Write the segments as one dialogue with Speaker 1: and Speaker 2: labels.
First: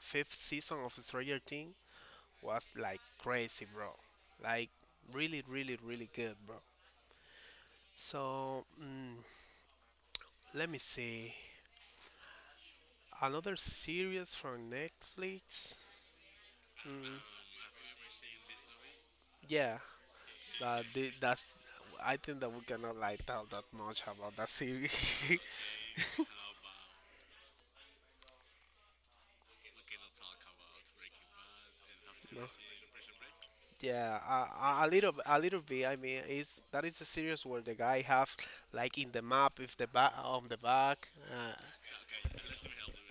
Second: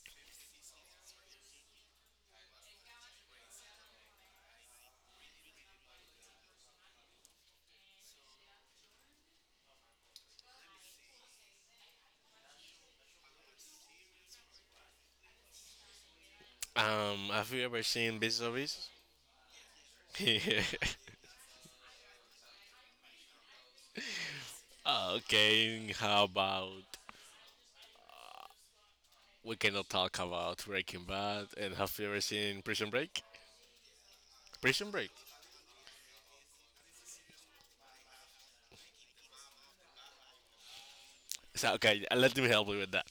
Speaker 1: fifth season of Stranger Things was like crazy, bro. Like really, really, really good, bro. So let me see another series from Netflix.
Speaker 2: Have you ever seen Beast Zombies?
Speaker 1: Yeah,
Speaker 2: Okay,
Speaker 1: that's. I think that we cannot like tell that much about that series.
Speaker 2: how about we cannot talk about Breaking Bad and have you ever seen Prison Break?
Speaker 1: Yeah, a
Speaker 2: Prison Break.
Speaker 1: little, a little bit. I mean, it's that is a series where the guy have like in the map, if the back on the back,
Speaker 2: So okay, let me help you with that.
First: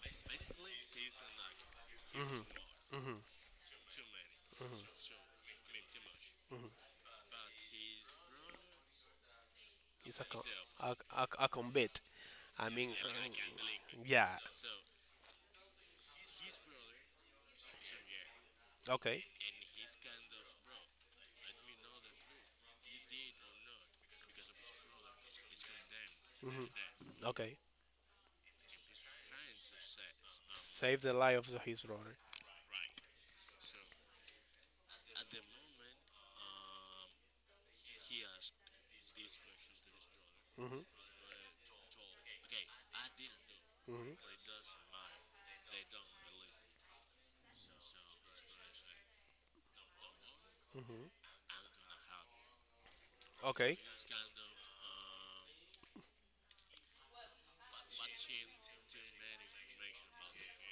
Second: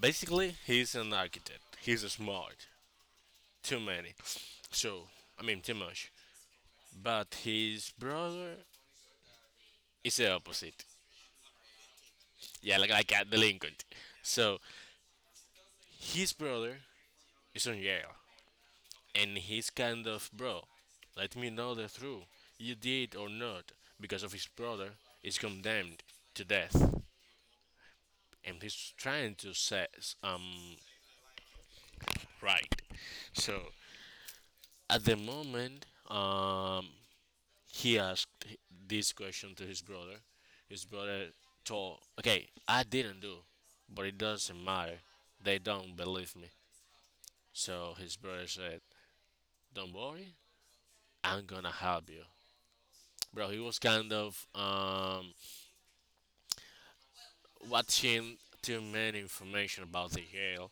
Speaker 2: Basically, he's an architect. He's smart. Too many. So I mean, too much. But his brother is
Speaker 1: is a
Speaker 2: the
Speaker 1: con,
Speaker 2: opposite.
Speaker 1: a convict. I
Speaker 2: Yeah, like
Speaker 1: mean,
Speaker 2: like a
Speaker 1: um,
Speaker 2: delinquent.
Speaker 1: yeah.
Speaker 2: So his brother is in jail
Speaker 1: Okay,
Speaker 2: and he's kind of bro. Let me know the truth. You did or not, because of his brother is condemned to death,
Speaker 1: okay.
Speaker 2: and he's trying to set um
Speaker 1: Save the life of his brother.
Speaker 2: right. So at the moment, he asked this question to his brother. His
Speaker 1: Mhm,
Speaker 2: brother told, "Okay, I didn't do, but it
Speaker 1: mhm.
Speaker 2: doesn't matter. They don't believe me." So his brother said, "Don't worry, I'm gonna help you." Bro, he was
Speaker 1: Okay.
Speaker 2: kind of watching too many information about the Yale,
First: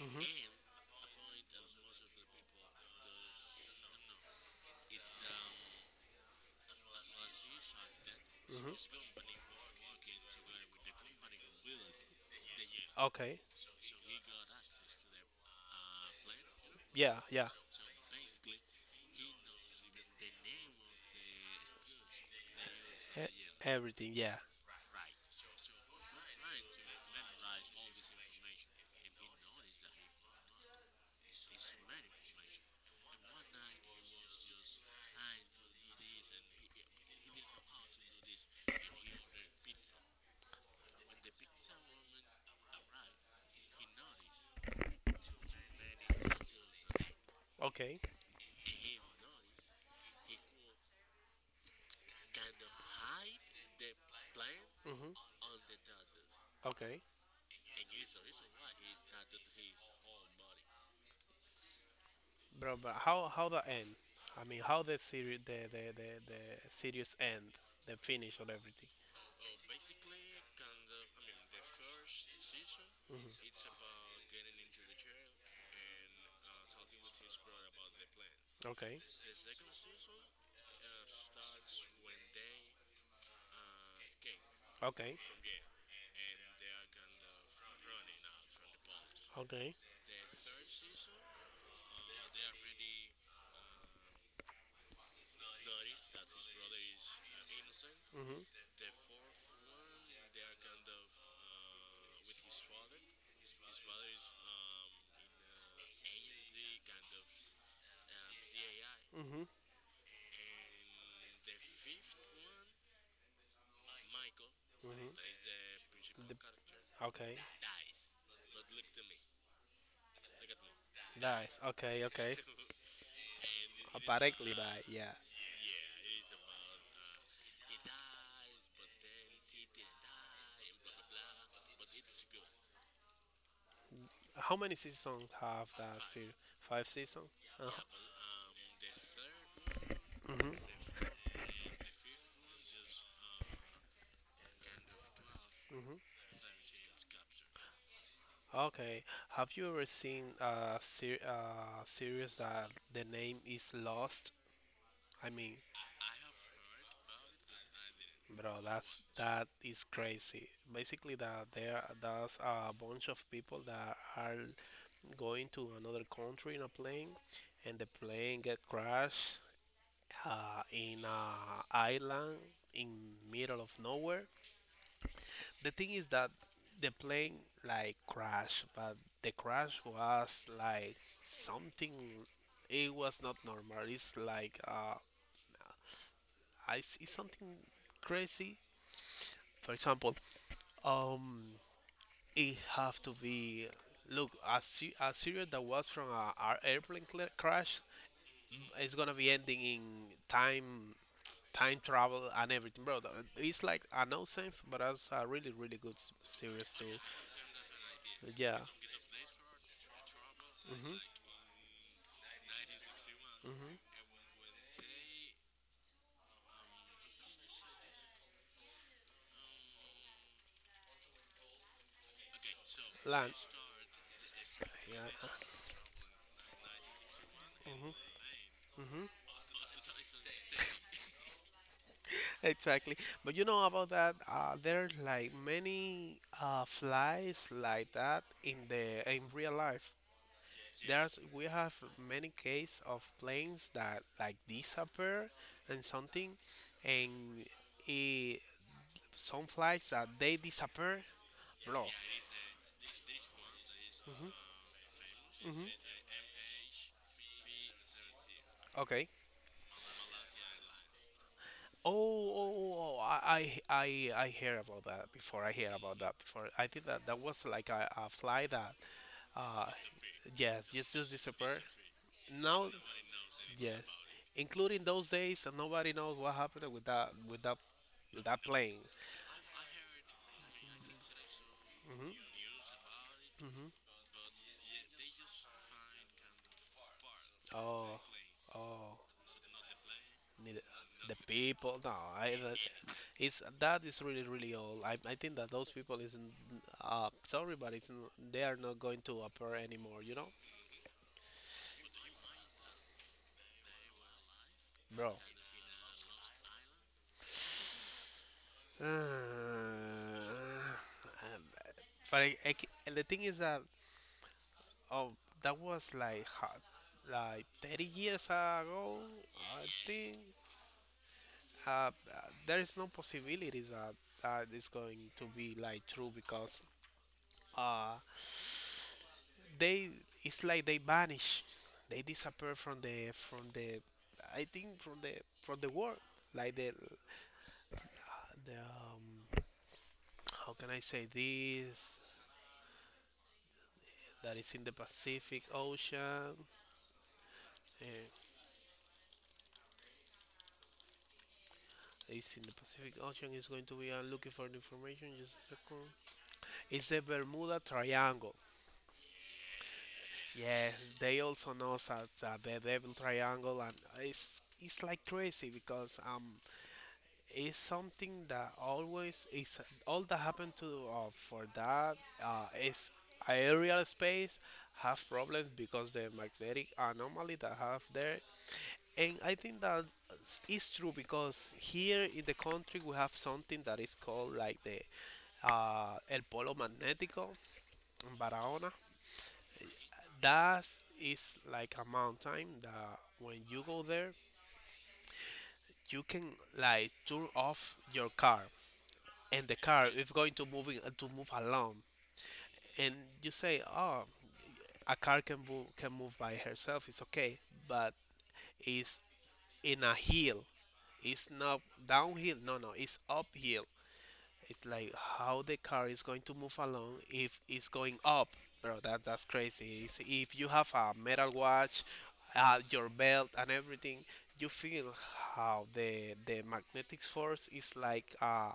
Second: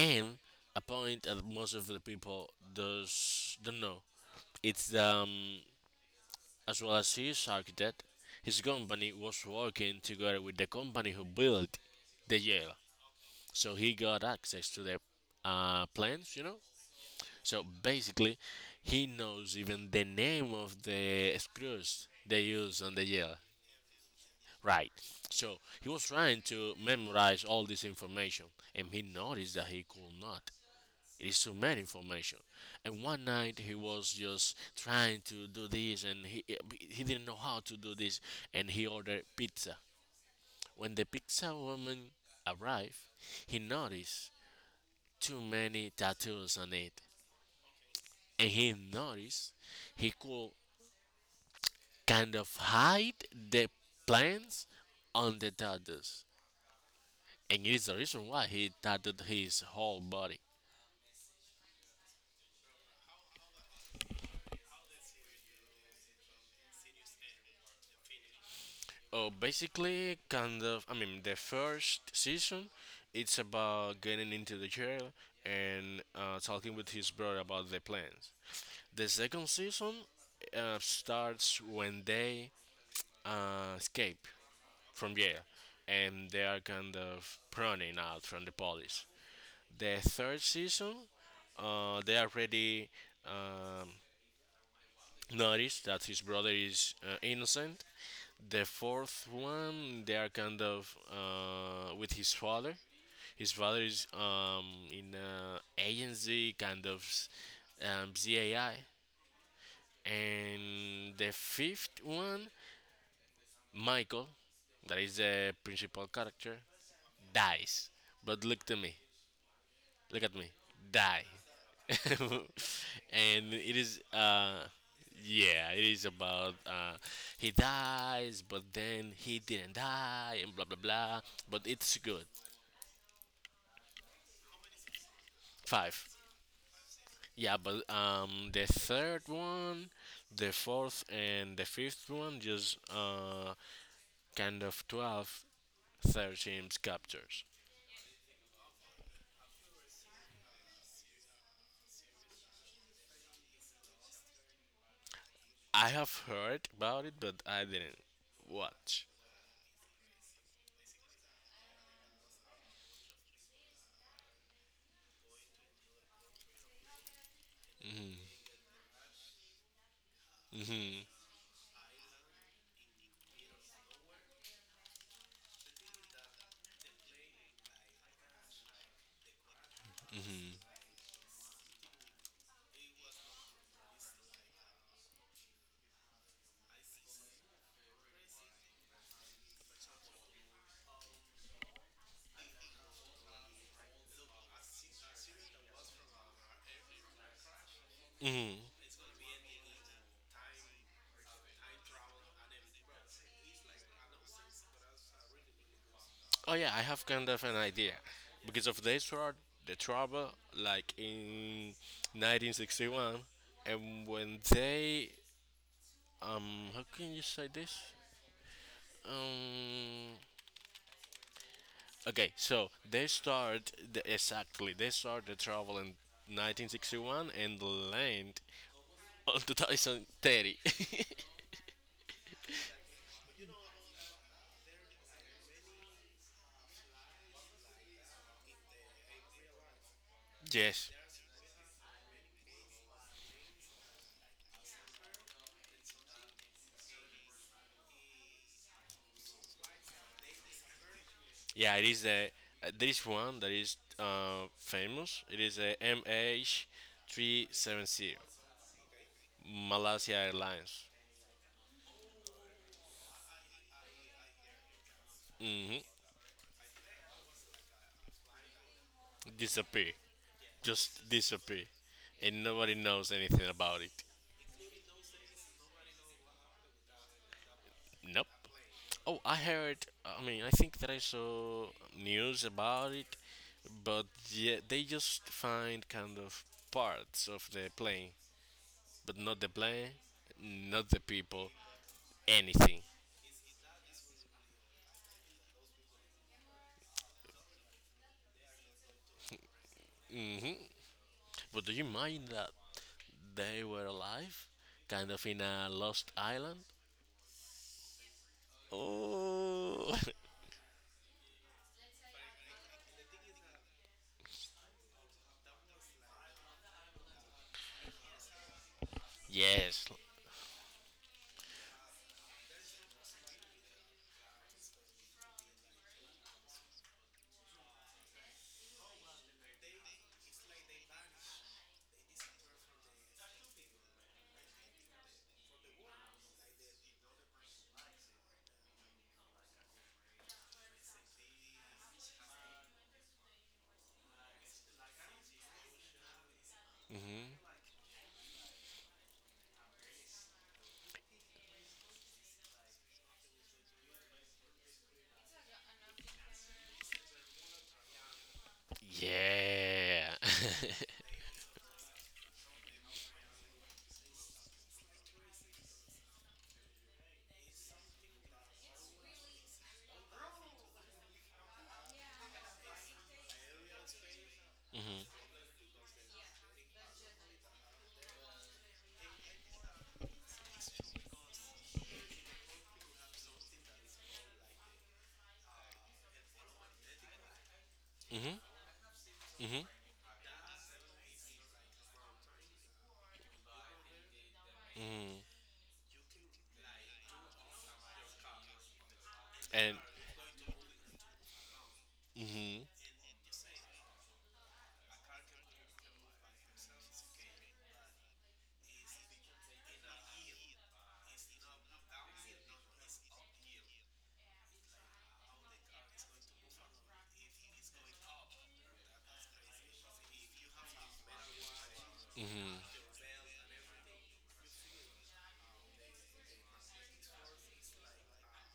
Speaker 1: Mhm,
Speaker 2: a point that most of the people does don't know. It's as well as his architect, his
Speaker 1: mhm.
Speaker 2: company was working together with the company who built the Yale,
Speaker 1: Okay.
Speaker 2: so he got access to the plans, you know.
Speaker 1: Yeah, yeah.
Speaker 2: So basically, he knows even the name of the screws they use on the Yale.
Speaker 1: Everything. Yeah.
Speaker 2: Right. So he was trying to memorize all this information and he noticed that he could not. It is too much information. And one night he was just trying to do this and he didn't know how to do this and he ordered pizza. When the pizza woman arrived, he noticed too many tattoos on it.
Speaker 1: Okay.
Speaker 2: And he noticed he could kind of hide the plans
Speaker 1: Mhm.
Speaker 2: on the tattoos.
Speaker 1: Okay,
Speaker 2: And it is the reason why he tattooed his whole body.
Speaker 1: bro, but how the end? I mean, how the series the series end, the finish of everything.
Speaker 2: Basically, kind of, I mean, the first season, it's about getting into the jail and talking with his brother about the plans.
Speaker 1: Okay,
Speaker 2: The second season starts when they escape from
Speaker 1: okay,
Speaker 2: jail and they are kind of running out from the police.
Speaker 1: okay.
Speaker 2: The third season, they already um, notice that his brother is innocent.
Speaker 1: Mhm,
Speaker 2: The fourth one, they are kind of with his father. His father is in agency, kind of CAI.
Speaker 1: mhm,
Speaker 2: And the fifth one, Michael, that is
Speaker 1: mhm.
Speaker 2: the principal character,
Speaker 1: Okay,
Speaker 2: dies. But look to me. Look at me, die.
Speaker 1: dies. Okay, okay.
Speaker 2: And it is,
Speaker 1: Apparently die. Yeah.
Speaker 2: yeah, it is about he dies, but then he didn't die, and blah blah blah. But it's good.
Speaker 1: How many seasons have that
Speaker 2: Five.
Speaker 1: series? Five seasons.
Speaker 2: Yeah,
Speaker 1: Uh huh.
Speaker 2: but the third one,
Speaker 1: Mhm,
Speaker 2: the fourth, and the fifth one just kind of twelve
Speaker 1: mhm.
Speaker 2: thirteen chapters.
Speaker 1: Okay. Have you ever seen a series that the name is Lost? I mean,
Speaker 2: I have heard about it, but I didn't
Speaker 1: Bro, that's
Speaker 2: watch.
Speaker 1: that is crazy. Basically, that's a bunch of people that are going to another country in a plane, and the plane
Speaker 2: Mm-hmm.
Speaker 1: get crashed
Speaker 2: Mm-hmm.
Speaker 1: in a island in middle of nowhere. The thing is that the plane like crashed, but the crash was
Speaker 2: Mm-hmm.
Speaker 1: like something. It was not normal. It's like I see something crazy. For example, um, it have to be look a series that was from our airplane crash
Speaker 2: Mm-hmm.
Speaker 1: it's gonna be ending in time time travel and everything, bro. It's like a nonsense, but it's a really really good
Speaker 2: Oh
Speaker 1: series
Speaker 2: yeah, I
Speaker 1: too.
Speaker 2: have kind of an idea.
Speaker 1: Yeah.
Speaker 2: Because of this road, the trouble, like
Speaker 1: Hmm.
Speaker 2: in 1961, and when they, how can you say this? Um, okay, so they
Speaker 1: Land.
Speaker 2: start the, exactly they
Speaker 1: Yeah.
Speaker 2: start the trouble in 1961 and
Speaker 1: Hmm.
Speaker 2: land on 2030.
Speaker 1: Exactly, but you know about that, there's like many flies like that in the in real life.
Speaker 2: Yes,
Speaker 1: There's We have many case of planes that like disappear and something, and eh, some flights that they disappear,
Speaker 2: yeah,
Speaker 1: bro.
Speaker 2: it is the there is one that is
Speaker 1: Hmm.
Speaker 2: famous. It is
Speaker 1: Hmm.
Speaker 2: a MH370.
Speaker 1: Okay.
Speaker 2: Malaysia Airlines.
Speaker 1: Oh, oh, oh, oh, I hear about that before, I hear
Speaker 2: Hmm.
Speaker 1: about that before. I think that that was like a flight that uh
Speaker 2: Disappear,
Speaker 1: yes
Speaker 2: just
Speaker 1: just disappear
Speaker 2: disappear, and
Speaker 1: now.
Speaker 2: nobody knows anything about
Speaker 1: Yes,
Speaker 2: it.
Speaker 1: including those days, and nobody knows what happened with that with that with
Speaker 2: Nope.
Speaker 1: that plane.
Speaker 2: Oh, I heard. I mean, I think that I saw
Speaker 1: Hmm.
Speaker 2: news about it,
Speaker 1: Hmm.
Speaker 2: but yeah, they just find kind of parts of the
Speaker 1: Oh.
Speaker 2: plane,
Speaker 1: Oh,
Speaker 2: but not the plane,
Speaker 1: neither-
Speaker 2: not the
Speaker 1: the
Speaker 2: people,
Speaker 1: people. No, I. that-
Speaker 2: anything.
Speaker 1: It's that is really really old. I think that those people is. Sorry, but it's they are not going to appear anymore. You know,
Speaker 2: Hmm. But do you mind that they were alive, kind
Speaker 1: bro.
Speaker 2: of in a lost island? Oh,
Speaker 1: Uh, um, but and the thing is that oh, that was like hot, like 30 years ago. I
Speaker 2: yes.
Speaker 1: think there is no possibility that it's going to be like true, because uh, they it's like they vanish, they disappear from the I think from the world, like the how can I say this that is in the Pacific Ocean.
Speaker 2: Mm-hmm.
Speaker 1: eh, it's in the Pacific Ocean. It's going to be I'm looking for the information, just a second. It's the Bermuda Triangle.
Speaker 2: Yeah.
Speaker 1: Yes, they also know that the devil triangle, and it's like crazy because is something that always is all that happened to for that is aerial space, have problems because the magnetic anomaly that have there. And I think that is true, because here in the country we have something that is called like the el polo magnetico in
Speaker 2: Mhm.
Speaker 1: Barahona.
Speaker 2: Mhm.
Speaker 1: That is like a mountain that when you go there
Speaker 2: Mhm.
Speaker 1: you can like turn off your car and the
Speaker 2: And
Speaker 1: car is going to moving to move along,
Speaker 2: mhm.
Speaker 1: and you say oh a car can move by herself, it's okay. But it's in a hill, it's not downhill, no no, it's uphill. It's like how the car is going to move along if it's going up, bro. That that's crazy. It's, if you have a metal watch,
Speaker 2: Mhm.
Speaker 1: your belt and everything, you feel how the magnetic force is like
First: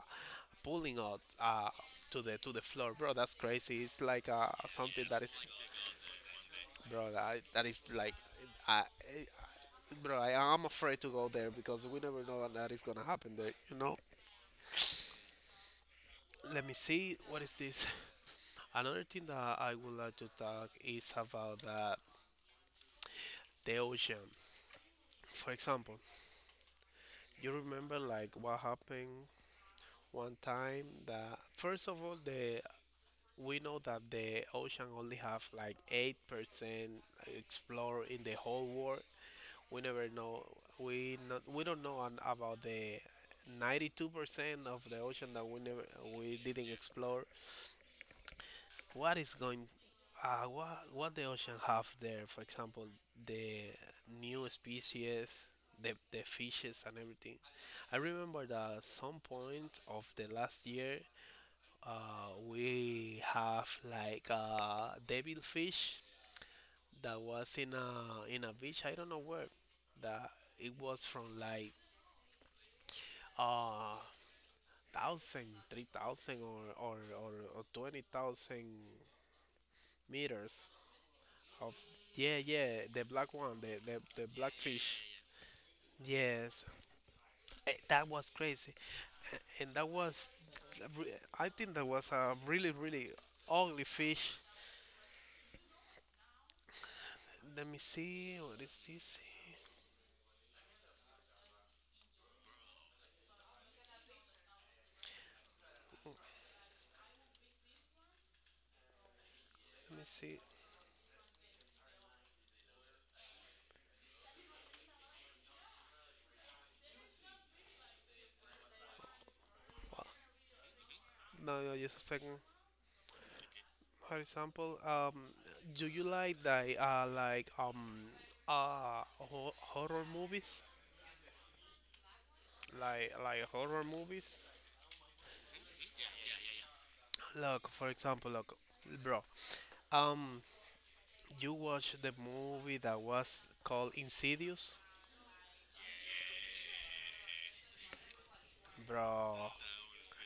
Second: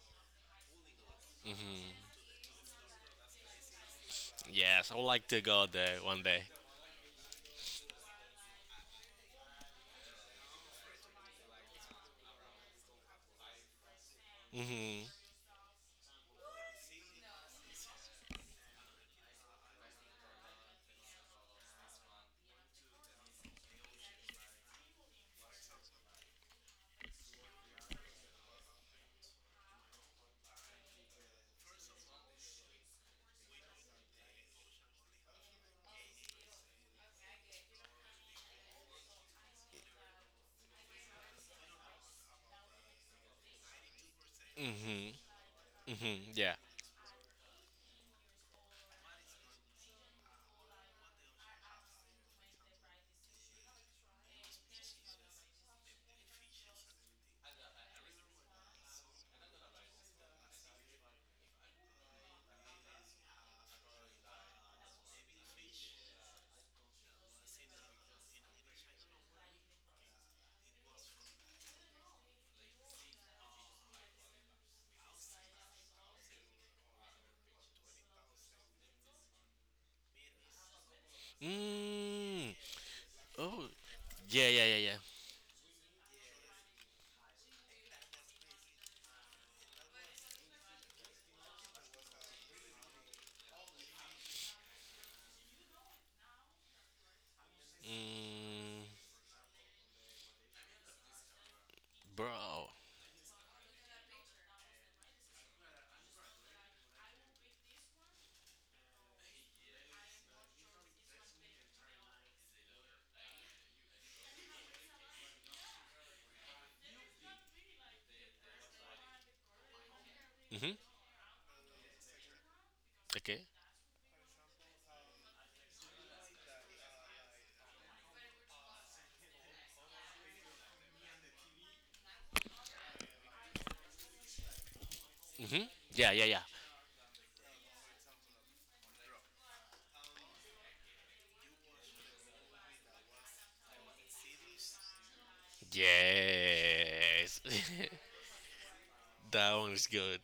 Speaker 1: pulling out to the floor, bro. That's crazy. It's like
Speaker 2: Yes, I would
Speaker 1: something that
Speaker 2: like
Speaker 1: is,
Speaker 2: to go there one day.
Speaker 1: bro. That, that is like, I, I- bro. I am afraid to go there because we never know that is gonna happen there. You know.
Speaker 2: Mhm.
Speaker 1: Let me see. What is this? Another thing that I would like to talk is about the ocean. For example, you remember like what happened one time that first of all the we know that the ocean only have like 8% explored in the whole world. We never know we don't know about the 92% of the
Speaker 2: Mhm.
Speaker 1: ocean that we never
Speaker 2: Mhm.
Speaker 1: we
Speaker 2: Yeah.
Speaker 1: didn't explore, what is going what the ocean have there. For example, the new species, the fishes and everything. I remember that some point of the last year we have like a devil fish that was in a beach, I don't know where, that it was from like uh thousand three thousand or 20,000 meters. Of yeah,
Speaker 2: Mm.
Speaker 1: yeah, the black one,
Speaker 2: Oh.
Speaker 1: the
Speaker 2: Yeah.
Speaker 1: black
Speaker 2: Yeah. Yeah. Yeah.
Speaker 1: fish. Yes, that was crazy, and that was, I think that was a really really ugly fish. Let me see, what
Speaker 2: Mm.
Speaker 1: is this?
Speaker 2: Bro.
Speaker 1: Let me see.
Speaker 2: Mhm.
Speaker 1: No, no, just a second.
Speaker 2: Okay.
Speaker 1: For example, do you like the horror movies? Like horror movies?
Speaker 2: Mhm. Yeah. Yeah. Yeah.
Speaker 1: Look, for example, look, bro. Um, You watched the movie that was called Insidious?
Speaker 2: Yes.
Speaker 1: Bro,
Speaker 2: That one is good.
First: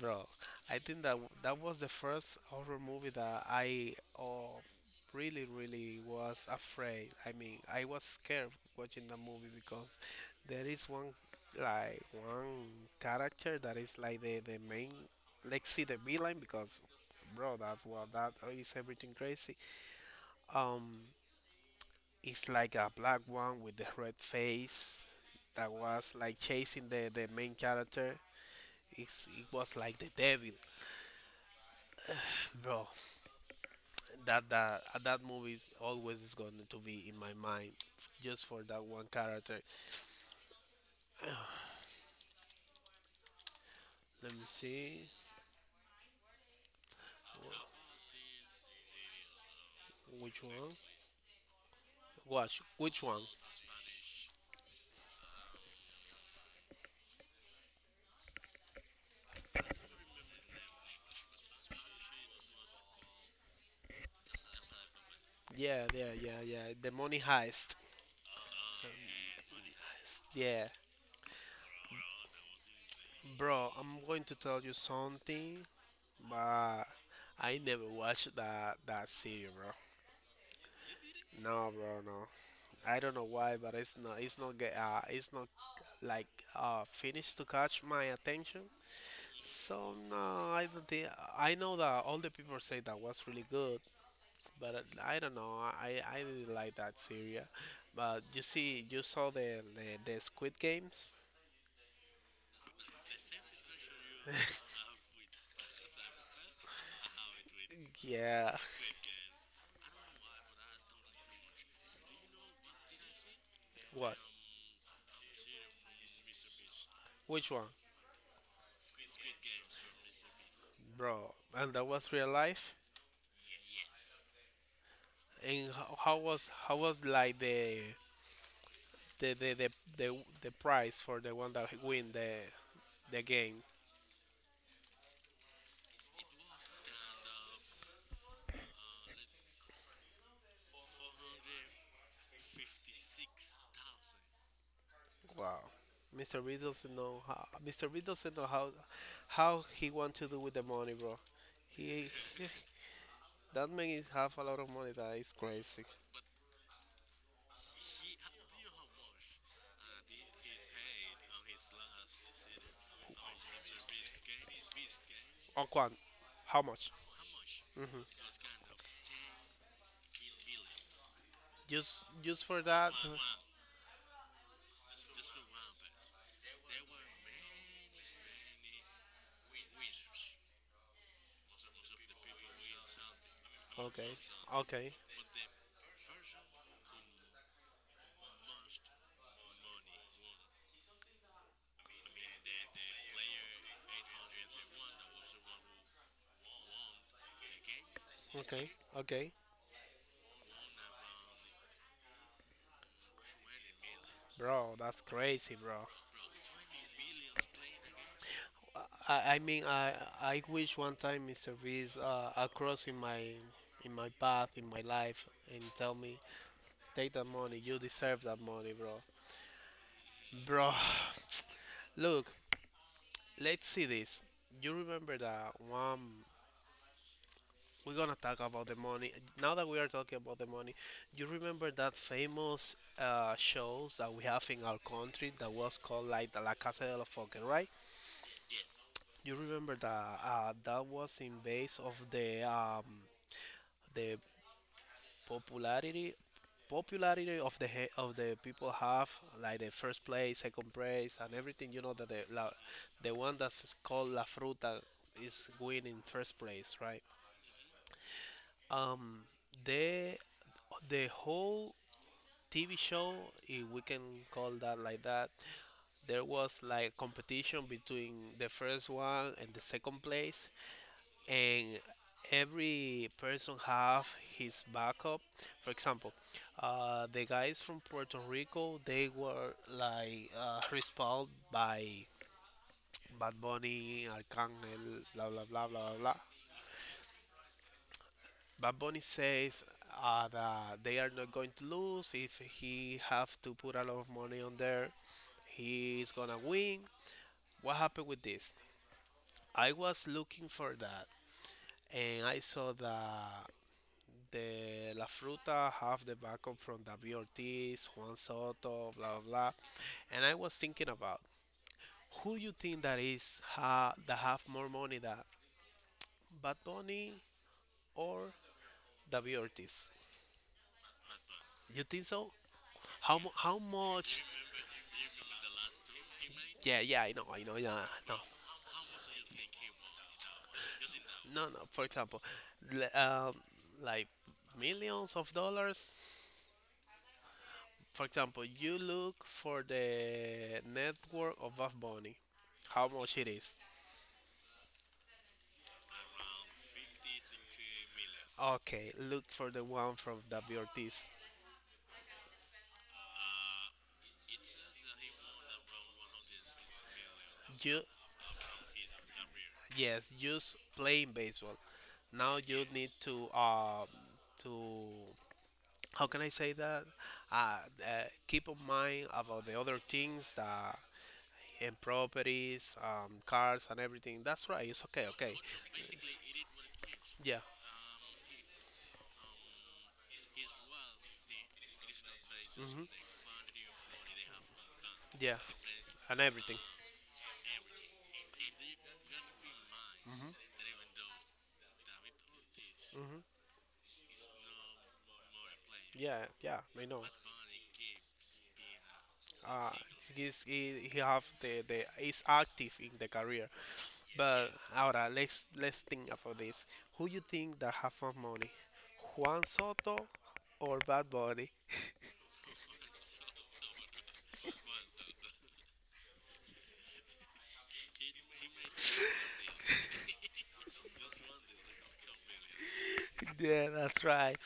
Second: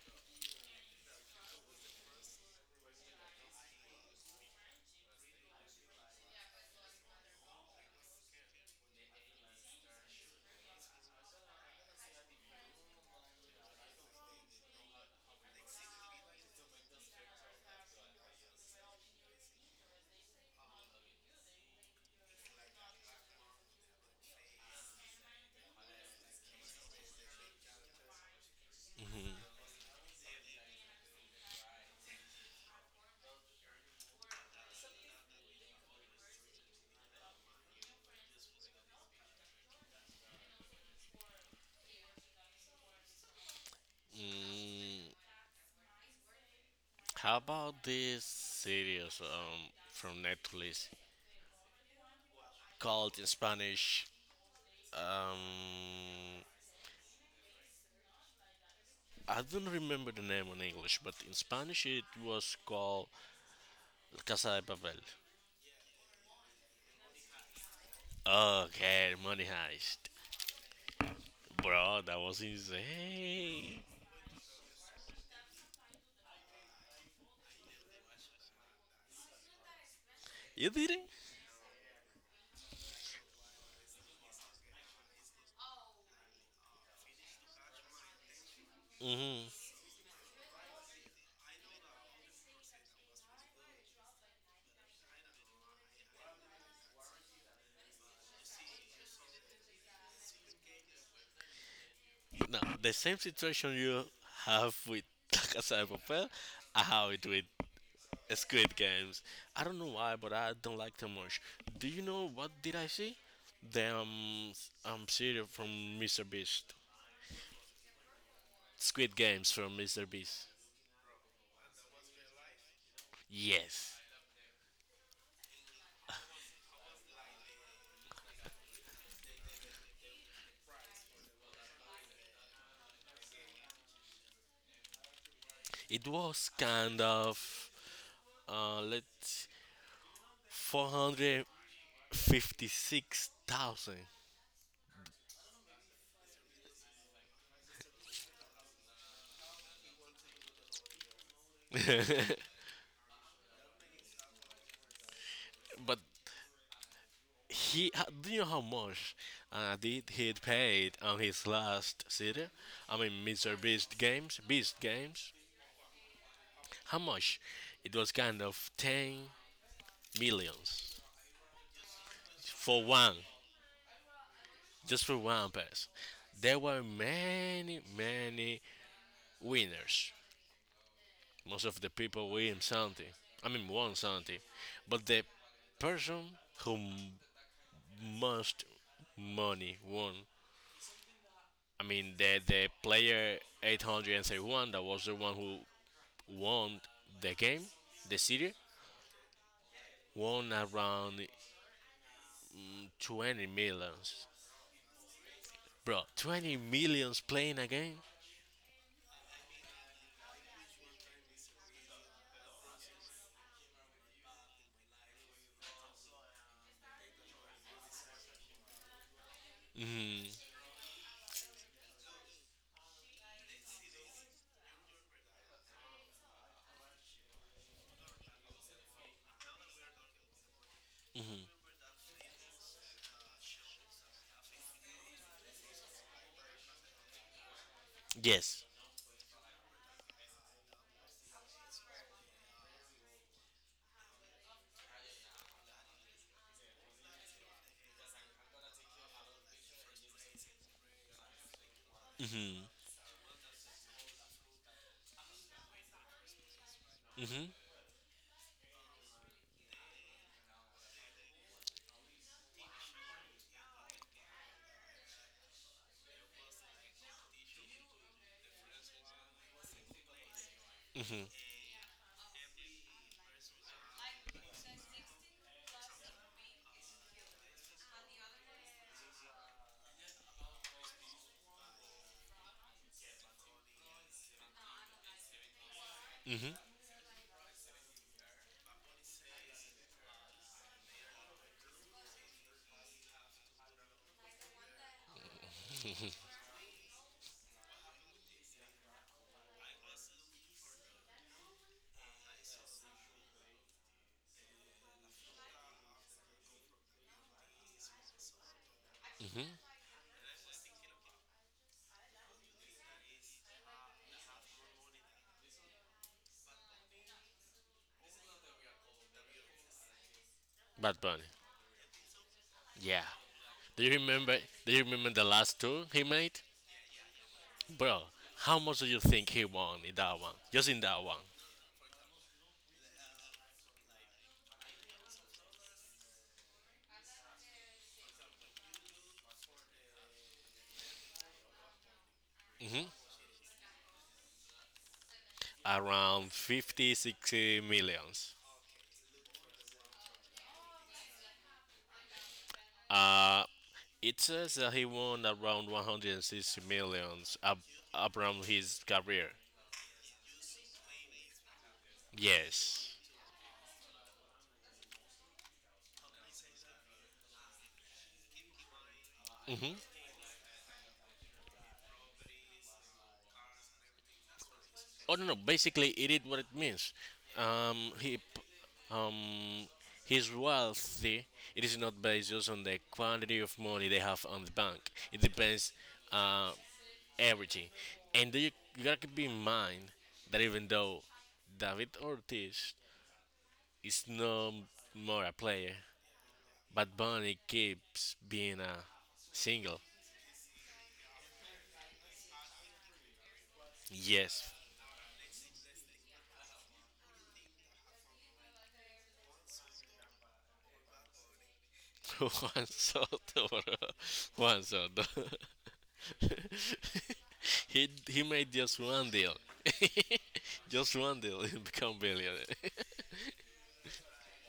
Speaker 1: bro. I think that that was the first horror movie that I really, really was afraid. I mean, I was scared watching the movie, because there is one like one character that is like the main, let's see the villain, because, bro, that's what that is everything crazy. Um, it's like a black one with the red face that was like chasing the main character. It's, it
Speaker 2: Mhm.
Speaker 1: was like the devil, bro. That movie always is going to be in my mind, just for that one character. Let me see,
Speaker 2: Mm. How about this series from
Speaker 1: Which one?
Speaker 2: Netflix?
Speaker 1: Watch which
Speaker 2: Called
Speaker 1: one?
Speaker 2: in Spanish. Um, I don't remember the name in English, but in Spanish it was called Casa de Papel.
Speaker 1: Yeah, yeah, yeah, yeah. The money heist.
Speaker 2: Okay, money heist,
Speaker 1: Yeah,
Speaker 2: bro. That was
Speaker 1: bro.
Speaker 2: insane.
Speaker 1: I'm going to tell you something, but I never watched that series, bro.
Speaker 2: You did it.
Speaker 1: No, bro, no. I don't know why, but it's not get it's not like finished to catch my attention.
Speaker 2: Mm-hmm.
Speaker 1: So no, I don't think I know that all the people say that was really good, but I don't know. I didn't like that series. But you see, you saw the the Squid Games.
Speaker 2: No, the same situation you have with Casa de Papel, I have it with
Speaker 1: Yeah.
Speaker 2: Squid Games. I don't know why, but I don't like them much. Do you know what did I see? The
Speaker 1: What?
Speaker 2: series from Mr. Beast.
Speaker 1: Which one,
Speaker 2: Squid Games from Mr. Beast.
Speaker 1: bro? And that was real life.
Speaker 2: Yes,
Speaker 1: And how was like the the the the prize for the one that win the game?
Speaker 2: it was kind of let's 456,000.
Speaker 1: Wow. Mr. Reed doesn't know how how he want to do with the money, bro. He is, that man is have a lot of money, that is crazy.
Speaker 2: But he, do you know how much did he paid on his last city? I mean, Mr. Beast games, Beast games.
Speaker 1: On quan, how much?
Speaker 2: How much? It was kind of 10 millions
Speaker 1: Just for
Speaker 2: for
Speaker 1: that?
Speaker 2: one, just for one pass. There were many, many winners. Most of the people win something. I mean, won
Speaker 1: Okay,
Speaker 2: something.
Speaker 1: okay,
Speaker 2: But the person who most money won, I mean, the player 831, that was the one who won the game, the city,
Speaker 1: okay, okay,
Speaker 2: won around 20 millions.
Speaker 1: bro. That's crazy, bro.
Speaker 2: Bro, 20 millions playing a game?
Speaker 1: I, I mean I I wish one time Mr. Reed across in my path in my life and tell me take that money, you deserve that money, bro. Bro. Look, let's see this. You remember that one? We're gonna talk about the money. Now that we are talking about the money, you remember that famous shows that we have in our country that was called like the La Casa de los Foques, right?
Speaker 2: Yes,
Speaker 1: You remember that that was in base of the popularity popularity of the of the people have, like the first place, second place, and everything. You know that the la, the one that's called La Fruta is winning first place, right? Um, the whole TV show, if we can call that like that, there was like competition between the first one and the second place, and every person have his backup. For example, the guys from Puerto Rico, they were like respalded by Bad Bunny, Arcangel, blah blah blah blah blah blah. Bad Bunny says that they are not going to lose, if he have to put a lot of money on there, he's gonna win. What happened with this? I was looking for that and I saw that the La Fruta have the backup from David Ortiz, Juan Soto, blah blah blah. And I was thinking about who you think that that have more money that Bad Bunny or David Ortiz?
Speaker 2: Bad Bunny.
Speaker 1: You think so?
Speaker 2: Yeah.
Speaker 1: How
Speaker 2: Do you
Speaker 1: much?
Speaker 2: remember? Do you remember the last tour he made,
Speaker 1: Yeah, yeah, I know, yeah,
Speaker 2: bro?
Speaker 1: no,
Speaker 2: How much do you think he won in that one? Just in that one.
Speaker 1: no, no. For example, l- um, like millions of dollars. For example, you look for the network of Bad Bunny,
Speaker 2: Mhm.
Speaker 1: how much it is.
Speaker 2: Around 50, 60 millions.
Speaker 1: Okay, look for the one from W. Ortiz.
Speaker 2: 60 millions it says that he won around 160 millions
Speaker 1: You,
Speaker 2: around his career.
Speaker 1: yes, just playing baseball. Now you need
Speaker 2: Yes.
Speaker 1: to how can I say that? Keep in mind about the
Speaker 2: Hmm.
Speaker 1: other things that and properties, cars and everything. That's right. It's okay.
Speaker 2: Oh, no, no,
Speaker 1: Okay.
Speaker 2: basically it is what it means.
Speaker 1: Yeah.
Speaker 2: He um his wealthy, it is not based just on the
Speaker 1: Mm-hmm.
Speaker 2: quantity of money they have on the bank. It
Speaker 1: Yeah,
Speaker 2: depends
Speaker 1: and
Speaker 2: uh
Speaker 1: everything.
Speaker 2: everything. And do you, you gotta keep in mind that even though David Ortiz
Speaker 1: Mm-hmm.
Speaker 2: is no more a player,
Speaker 1: Yeah, yeah, I
Speaker 2: but
Speaker 1: know.
Speaker 2: Bunny keeps being a
Speaker 1: Uh,
Speaker 2: single.
Speaker 1: he's, he have the is active in the career.
Speaker 2: Yes.
Speaker 1: But ahora, let's think about this. Who you think that have more money, Juan Soto or Bad Bunny?
Speaker 2: One Soto, bro. Juan Soto. He made just one deal. Just one deal and become billionaire.
Speaker 1: Yeah, that's right.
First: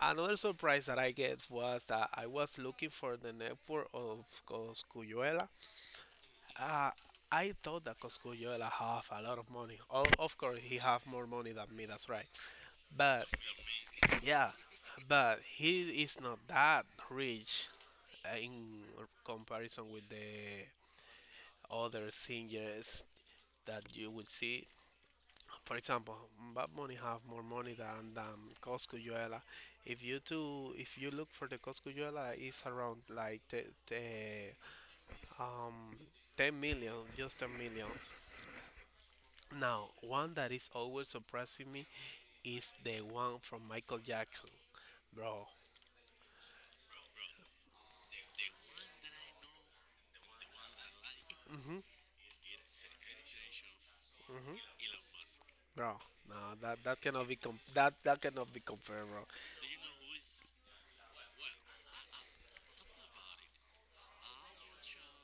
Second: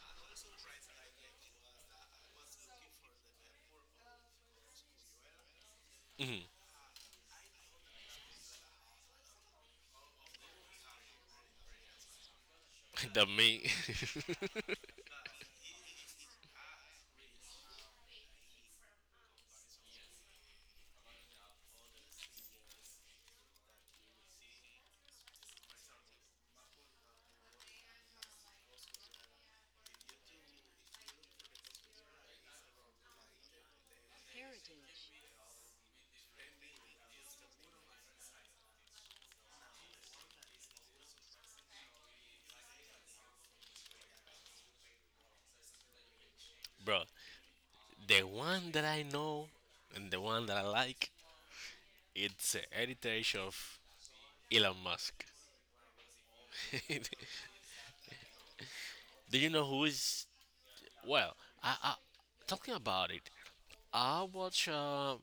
Speaker 1: Another surprise that I get was that I was looking for the network of Coscuyuela.
Speaker 2: Mm.
Speaker 1: Uh, I thought that Coscuyuela have a lot of money. Oh, of course, he have more money than me. That's right. But
Speaker 2: The me.
Speaker 1: yeah, but he is not that rich in comparison with the other singers that you would see. For example, Bad Money have more money than Coscuyuela. If you look for the Coscuyuela, it's around like the um 10 million, just 10 millions. Now, one that is always surprising me is the one from Michael Jackson, bro.
Speaker 2: Bro. The one that I know and the one that I like,
Speaker 1: Hmm.
Speaker 2: it's a heritage of
Speaker 1: Hmm.
Speaker 2: Elon Musk.
Speaker 1: Bro, no, that that cannot be com- that that cannot be compared, bro.
Speaker 2: Do you know who is. Well, I talking about it, I watch a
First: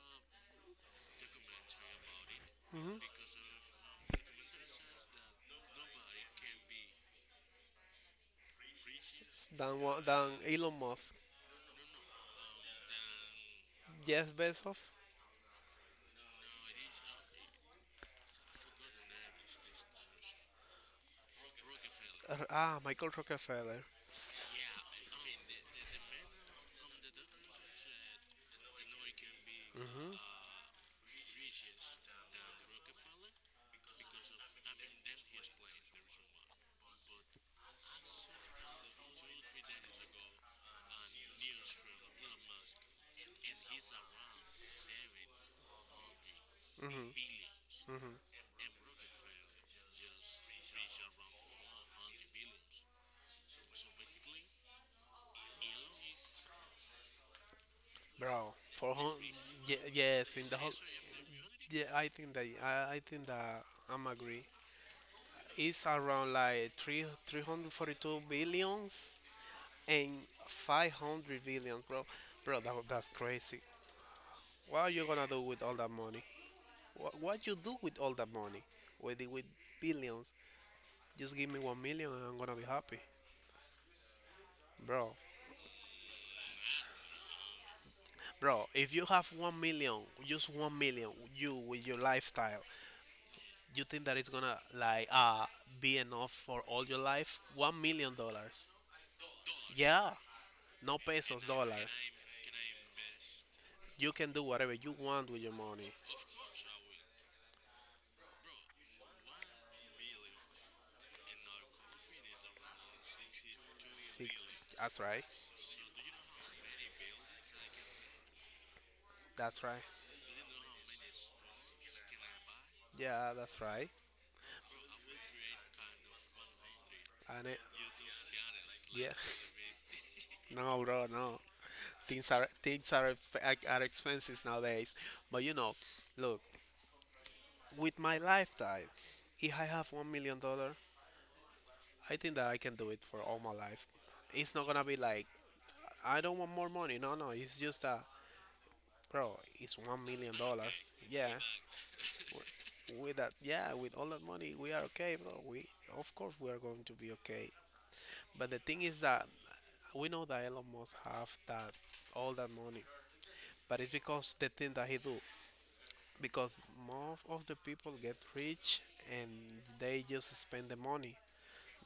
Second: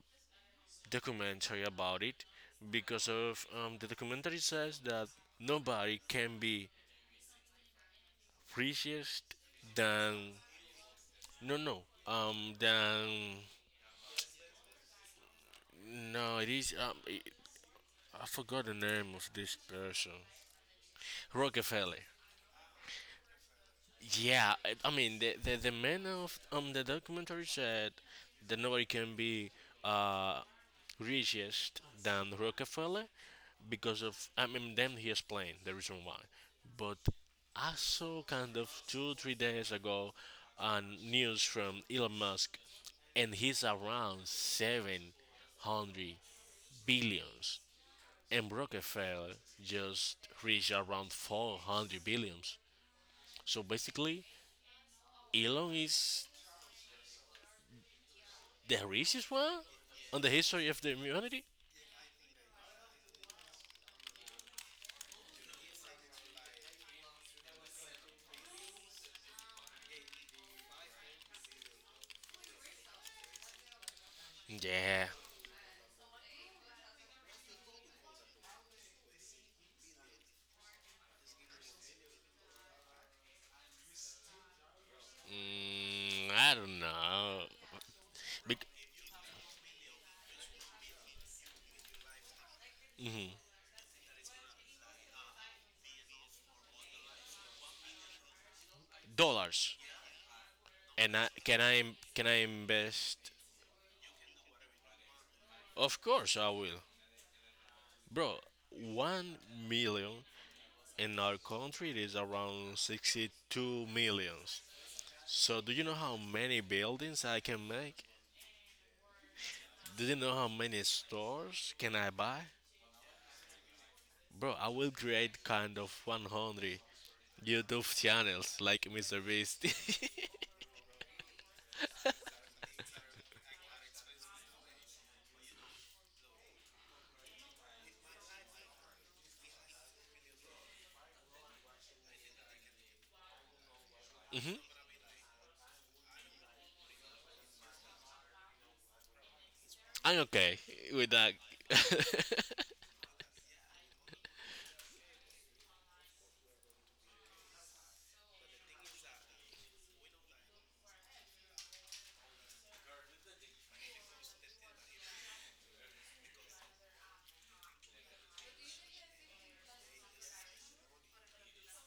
Speaker 2: documentary about it
Speaker 1: Hmm.
Speaker 2: because of the documentary says that nobody can be richest
Speaker 1: Than wa-
Speaker 2: than
Speaker 1: than Elon Musk,
Speaker 2: no, no than
Speaker 1: Jeff Bezos,
Speaker 2: no it is I forgot the name of this person. Rockefeller.
Speaker 1: Michael Rockefeller.
Speaker 2: Yeah, I mean the man of the documentary said that nobody can be uh richest than Rockefeller because of I mean then he explained the reason why. But I saw kind of 2 3 days ago on news from Elon Musk and he's around 700
Speaker 1: Hmm.
Speaker 2: billions and Rockefeller just reached around 400 billions. So basically Elon is
Speaker 1: Bro,
Speaker 2: the
Speaker 1: for whom?
Speaker 2: richest one
Speaker 1: Ye-
Speaker 2: on the
Speaker 1: yes, in the
Speaker 2: history
Speaker 1: whole.
Speaker 2: of the humanity?
Speaker 1: Yeah, I think that I'm agree. It's around like three three hundred forty two billions and 500 billions, bro. Bro, that's crazy. What are you
Speaker 2: Yeah.
Speaker 1: gonna do with all that money? What you do with all that money? With billions, just give me 1 million and I'm gonna be happy, bro.
Speaker 2: Mm, I don't know. Bec-
Speaker 1: Bro, if you have 1 million, just 1 million, you with your lifestyle,
Speaker 2: mhm.
Speaker 1: you think that it's gonna like be enough for all your life? $1 million.
Speaker 2: Dollars.
Speaker 1: Yeah, no
Speaker 2: And I,
Speaker 1: pesos,
Speaker 2: can I
Speaker 1: dollar.
Speaker 2: can I invest?
Speaker 1: You can do whatever you want with your money.
Speaker 2: Of course I will, bro. 1 million in our country it is around 62
Speaker 1: Six.
Speaker 2: millions.
Speaker 1: That's right.
Speaker 2: So do you know how many buildings I can make?
Speaker 1: That's right.
Speaker 2: Do you know how many stores can I buy?
Speaker 1: Yeah, that's right.
Speaker 2: Bro, I will create kind of 100
Speaker 1: And it,
Speaker 2: YouTube channels like
Speaker 1: yeah,
Speaker 2: Mr. Beast.
Speaker 1: no, bro, no. Things are expensive nowadays. But you know, look, with my lifestyle, if I have $1 million, I think that I can do it for all my life. It's not gonna be like I don't want more money. No, no. It's just that. Bro, it's one
Speaker 2: I'm
Speaker 1: million
Speaker 2: okay
Speaker 1: dollars.
Speaker 2: with that.
Speaker 1: Yeah, with that, yeah, with all that money, we are okay, bro. Of course, we are going to be okay. But the thing is that we know that Elon Musk have that all that money, but it's because the thing that he do. Because most of the people get rich and they just spend the money.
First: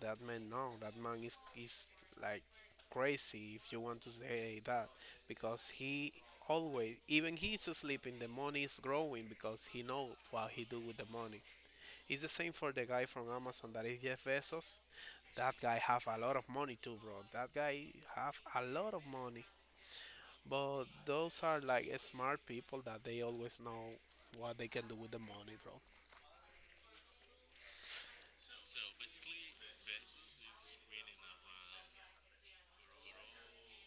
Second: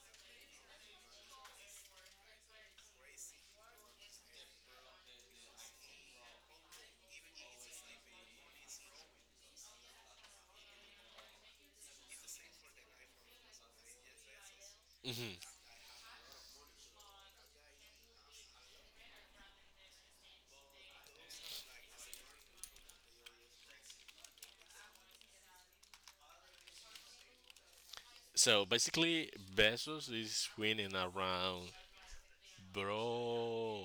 Speaker 1: That man, no, that man is like crazy if you want to say that, because he always, even he's sleeping, the money is growing because he know what he do with the money. It's the same for the guy from Amazon that is Jeff Bezos. That guy have a lot of money too, bro. That guy have a lot of money, but those are like smart people that they always know what they can do with the money, bro.
Speaker 2: So basically, Bezos is winning around, bro,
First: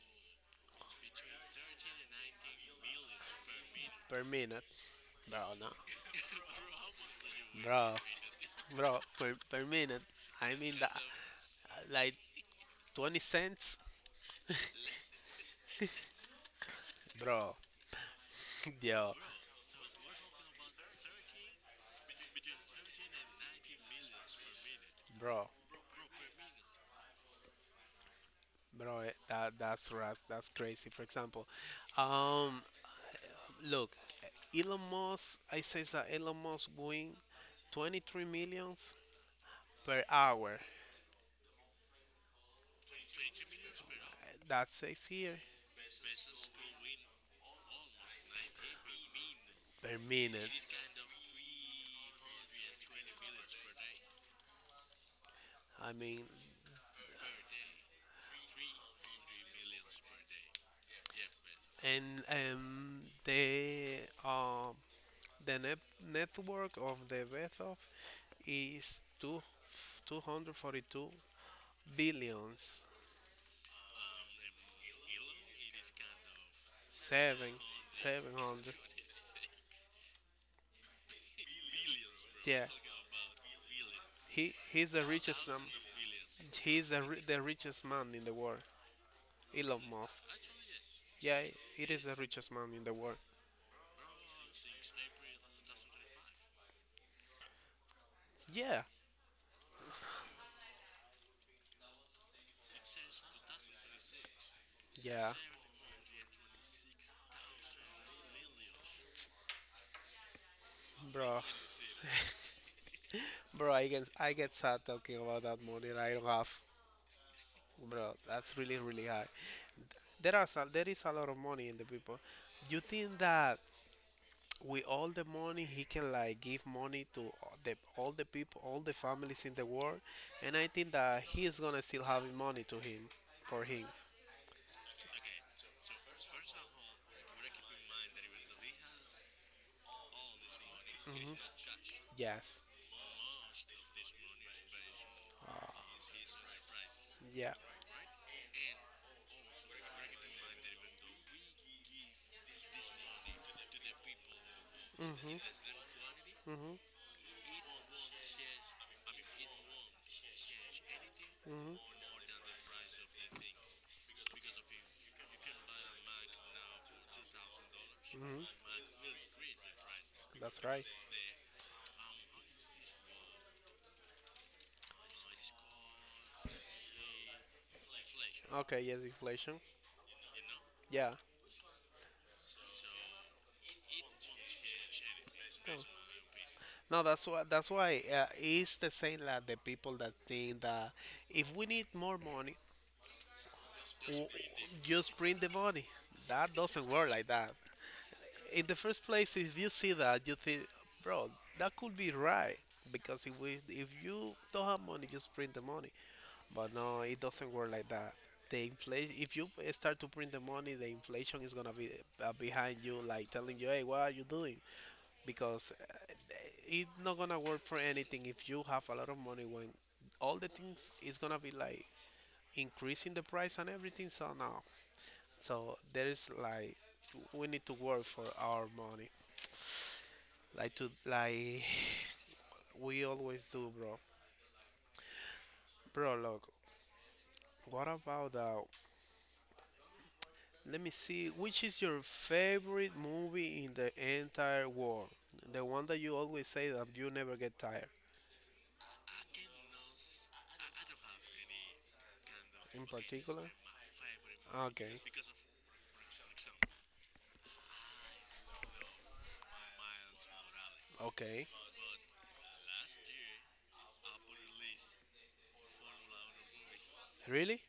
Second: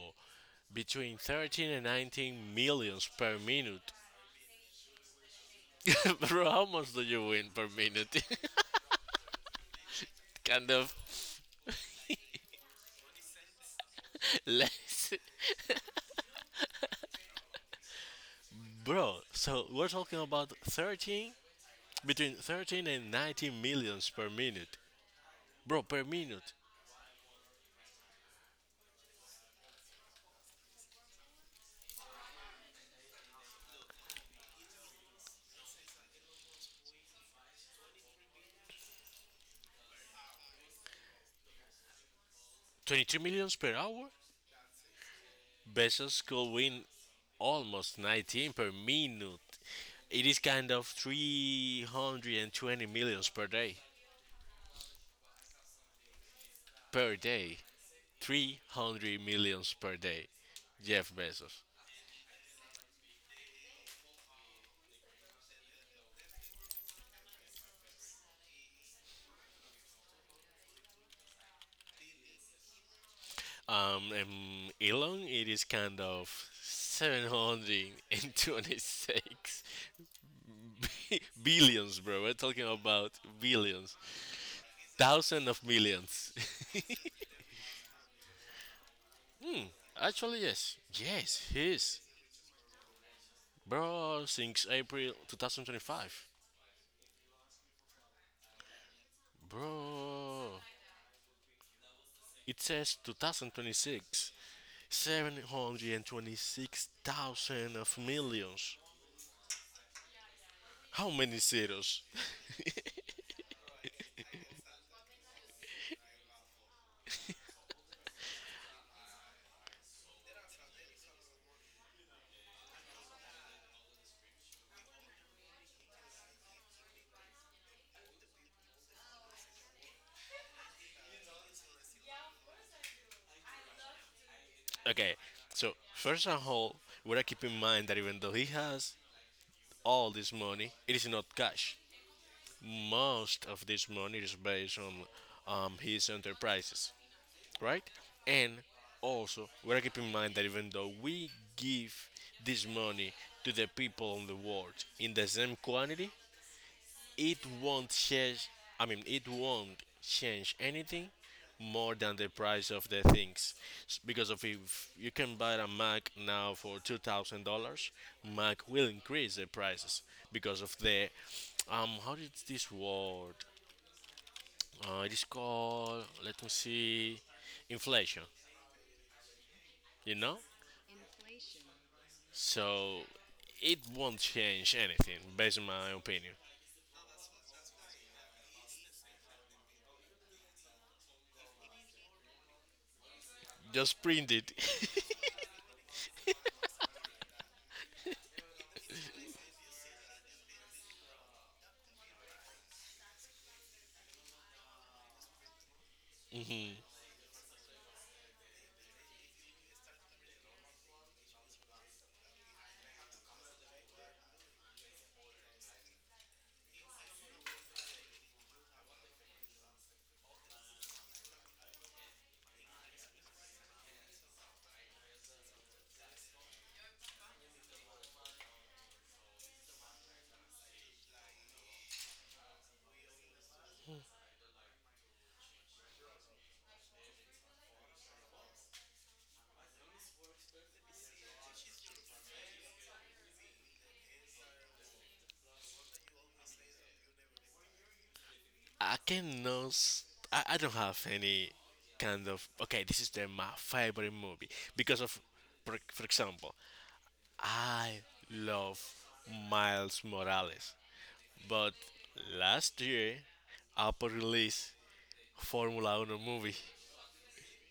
Speaker 2: between 13 and 19 millions per minute.
Speaker 1: Per minute, bro, no,
Speaker 2: Bro, how much do you win per
Speaker 1: bro,
Speaker 2: minute?
Speaker 1: bro, per minute. I
Speaker 2: Kind
Speaker 1: mean that.
Speaker 2: of
Speaker 1: Like 20 cents,
Speaker 2: less.
Speaker 1: bro. Yo,
Speaker 2: Bro, so we're talking about 13, between 13 and 19 millions per minute.
Speaker 1: bro
Speaker 2: Bro, per minute.
Speaker 1: that's right, that's crazy. For example, um look, Elon Musk, I say that Elon Musk win 23 millions per hour.
Speaker 2: 22 millions per hour?
Speaker 1: Eh, that says here.
Speaker 2: Bezos could win almost 19 per minute.
Speaker 1: Per
Speaker 2: It is
Speaker 1: minute.
Speaker 2: kind of 320 millions per day.
Speaker 1: I mean,
Speaker 2: Per day. 300 millions per day. Jeff Bezos.
Speaker 1: and um the net network of the Bezos is two two hundred forty two billions.
Speaker 2: Elon, it is kind of
Speaker 1: Seven, 700.
Speaker 2: 726 billions, bro. We're
Speaker 1: Yeah,
Speaker 2: talking about billions.
Speaker 1: he's the
Speaker 2: Thousands
Speaker 1: richest
Speaker 2: of millions.
Speaker 1: the richest man in the world.
Speaker 2: Hmm.
Speaker 1: Elon Musk.
Speaker 2: Actually, yes.
Speaker 1: Yeah,
Speaker 2: Yes, he
Speaker 1: it
Speaker 2: is.
Speaker 1: is the richest man in the world.
Speaker 2: Bro, since April 2025.
Speaker 1: Yeah,
Speaker 2: Bro, it says 2026.
Speaker 1: yeah,
Speaker 2: 726,000 of millions. How
Speaker 1: bro,
Speaker 2: many zeros?
Speaker 1: bro. I get sad talking about that money that I don't have. Bro, that's really really high. There is a lot of money in the people. You think that with all the money he can like give money to all the people, all the families in the world, and I think that he is gonna still having money to him for him.
Speaker 2: Okay, so first of all, we gotta keep in mind that even though he has all this money, it is not cash.
Speaker 1: Yes.
Speaker 2: Most of this money is based on his enterprises.
Speaker 1: Yeah.
Speaker 2: Right? And also, we gotta keep in mind that even though we give this money to the people on the world in the
Speaker 1: Mm-hmm.
Speaker 2: same quantity,
Speaker 1: Mm-hmm.
Speaker 2: it won't change. I mean, it won't change anything
Speaker 1: Mm-hmm,
Speaker 2: more than the price of the things. Because of if you can buy a Mac now for $2,000,
Speaker 1: mm-hmm.
Speaker 2: Mac will increase the prices because
Speaker 1: That's
Speaker 2: of
Speaker 1: right.
Speaker 2: the How did this word? It is called. Let me see. Inflation.
Speaker 1: Okay, yes, inflation,
Speaker 2: You know.
Speaker 1: yeah.
Speaker 2: So it won't change anything, based on
Speaker 1: Oh.
Speaker 2: my opinion.
Speaker 1: No, that's why it's the same that the people that think that if we need more money.
Speaker 2: Just
Speaker 1: w-
Speaker 2: print it.
Speaker 1: you sprint the money. That doesn't work like that. In the first place, if you see that, you think, bro, that could be right. Because if you don't have money, just print the money. But no, it doesn't work like that. The inflation. If you start to print the money, the inflation is gonna be behind you, like telling you, hey, what are you doing? Because it's not gonna work for anything if you have a lot of money when all the things is gonna be like increasing the price and everything. So no, so there is like we need to work for our money. Like to like we always do, bro. Bro, look. What about? Let me see. Which is your favorite movie in the entire world? The one that you always say that you never get tired.
Speaker 2: I cannot. I don't have any kind of okay.
Speaker 1: In
Speaker 2: This is the, my
Speaker 1: particular.
Speaker 2: favorite movie
Speaker 1: Okay.
Speaker 2: because of, for example, I love Miles Morales,
Speaker 1: Okay.
Speaker 2: but last year Apple released Formula One movie.
Speaker 1: Really?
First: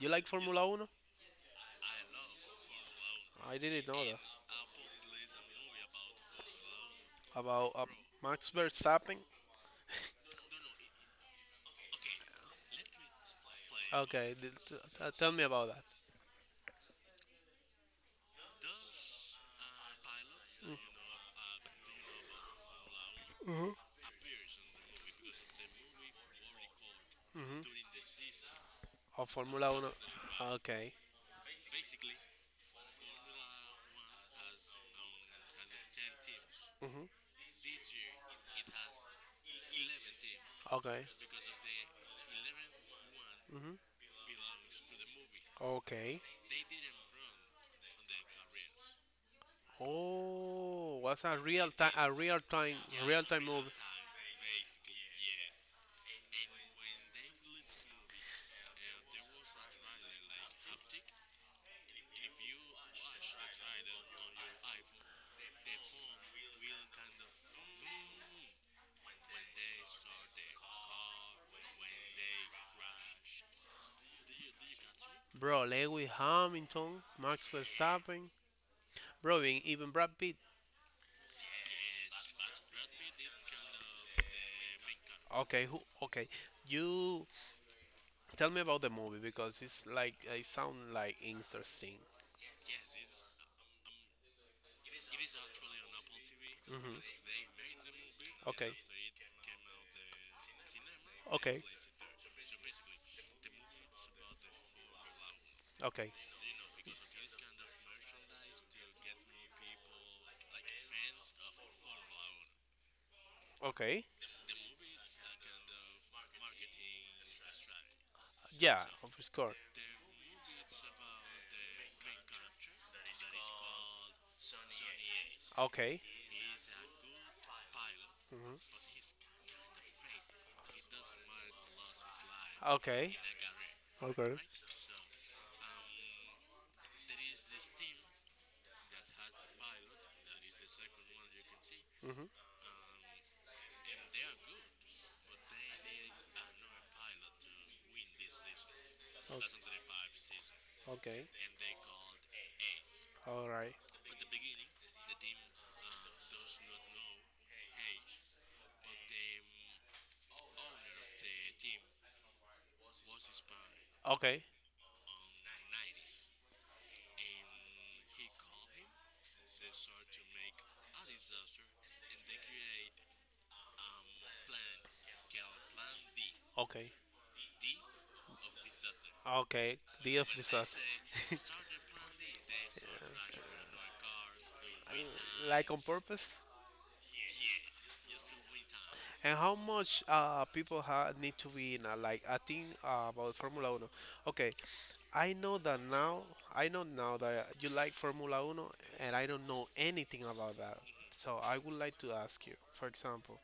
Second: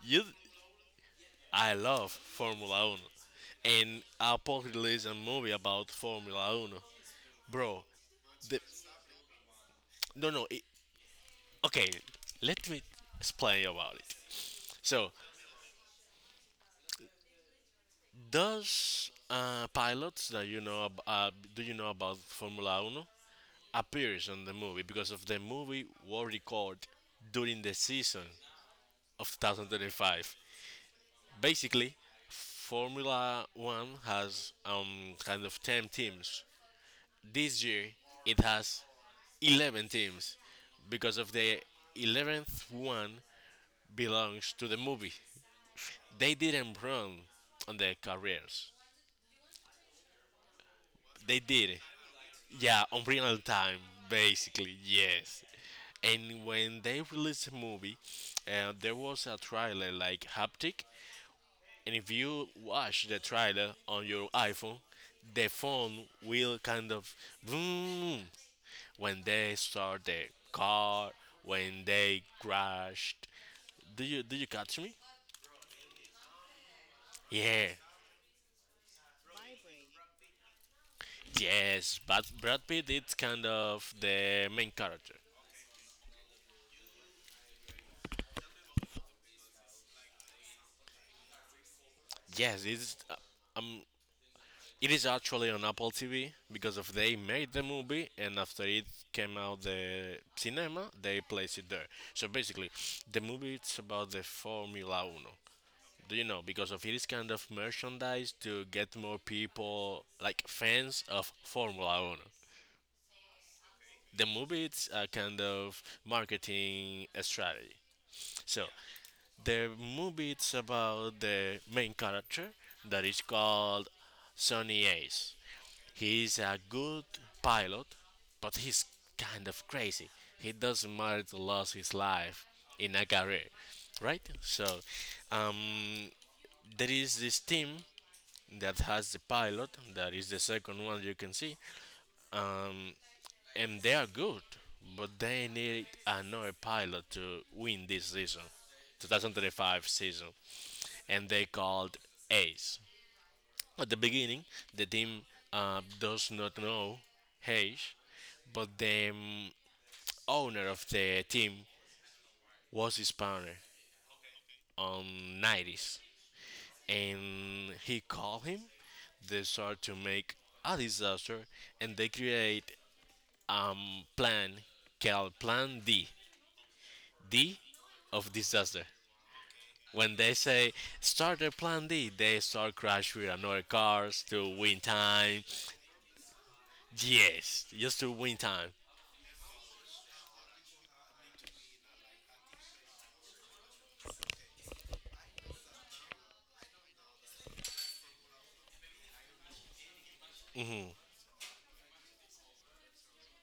Speaker 1: You
Speaker 2: You,
Speaker 1: like Formula One?
Speaker 2: I love Formula One,
Speaker 1: I didn't
Speaker 2: and
Speaker 1: know that.
Speaker 2: Apple released a movie about Formula One,
Speaker 1: About
Speaker 2: bro.
Speaker 1: Max
Speaker 2: The.
Speaker 1: Verstappen?
Speaker 2: No, no. It, okay, let me explain about it.
Speaker 1: Okay. th- th- uh,
Speaker 2: So,
Speaker 1: tell me about
Speaker 2: those pilots that you know, do you know about Formula Uno,
Speaker 1: that.
Speaker 2: appears on the movie because of the movie war record
Speaker 1: Mhm.
Speaker 2: during the season
Speaker 1: Of
Speaker 2: of
Speaker 1: Formula 1.
Speaker 2: 2025.
Speaker 1: Okay.
Speaker 2: Basically, Formula One has kind of 10 teams.
Speaker 1: Mhm.
Speaker 2: This year, it has 11 teams
Speaker 1: Okay.
Speaker 2: because of the 11th one
Speaker 1: Mhm.
Speaker 2: belongs to the movie.
Speaker 1: Okay.
Speaker 2: They didn't run on their careers.
Speaker 1: Oh, what's a
Speaker 2: They
Speaker 1: real
Speaker 2: did.
Speaker 1: time a real time
Speaker 2: Yeah, on
Speaker 1: real
Speaker 2: real
Speaker 1: time move,
Speaker 2: time, basically, yes. And when they released the movie, there was a trailer like haptic. And if you watch the trailer on your iPhone, the phone will kind of boom when they start the car, when they crashed. Do you catch me?
Speaker 1: bro? Lewis Hamilton, Max
Speaker 2: Yeah,
Speaker 1: Verstappen, bro, and even Brad Pitt.
Speaker 2: Yes. But Brad Pitt is kind of the main character.
Speaker 1: Okay, who? Okay, you tell me about the movie because it's like it sound like interesting.
Speaker 2: Yes, it's um, it is actually on Apple TV because of they made the movie, and after
Speaker 1: Okay,
Speaker 2: it came out the cinema, they placed
Speaker 1: okay,
Speaker 2: it there. So basically, the movie it's about the Formula Uno.
Speaker 1: okay,
Speaker 2: Do you know? Because of it is kind of merchandise to get more people like fans of Formula Uno.
Speaker 1: okay.
Speaker 2: The movie it's a kind of marketing strategy. So
Speaker 1: Yeah, of course.
Speaker 2: the movie is about the main character that is called Sonny Ace.
Speaker 1: Okay,
Speaker 2: He is a good pilot, but he's kind of crazy. He doesn't matter to lose his life in a
Speaker 1: okay,
Speaker 2: career, right?
Speaker 1: okay.
Speaker 2: So, um, there is this team that has the pilot, that is the second one you can see,
Speaker 1: Mhm.
Speaker 2: um, and they are good, but they need another pilot to win this season, 2035 season,
Speaker 1: Okay.
Speaker 2: and they called Ace.
Speaker 1: All right.
Speaker 2: At the beginning, the team does not know Hayes, but the owner of the team was Hispanic
Speaker 1: Okay.
Speaker 2: on 90s, and he called him. They start to make a disaster, and they create plan called Plan D.
Speaker 1: Okay.
Speaker 2: D of disaster.
Speaker 1: Okay. The
Speaker 2: When
Speaker 1: of
Speaker 2: they
Speaker 1: the
Speaker 2: say
Speaker 1: sauce.
Speaker 2: start a plan D, they start crash with another cars to win
Speaker 1: I mean,
Speaker 2: time.
Speaker 1: like on purpose.
Speaker 2: Yes, just to win time.
Speaker 1: And how much people ha need to be in like I think about Formula Uno. Okay, I know that now. I know now that you like Formula Uno, and I don't know anything about that.
Speaker 2: Mhm.
Speaker 1: So I would like to ask you, for example,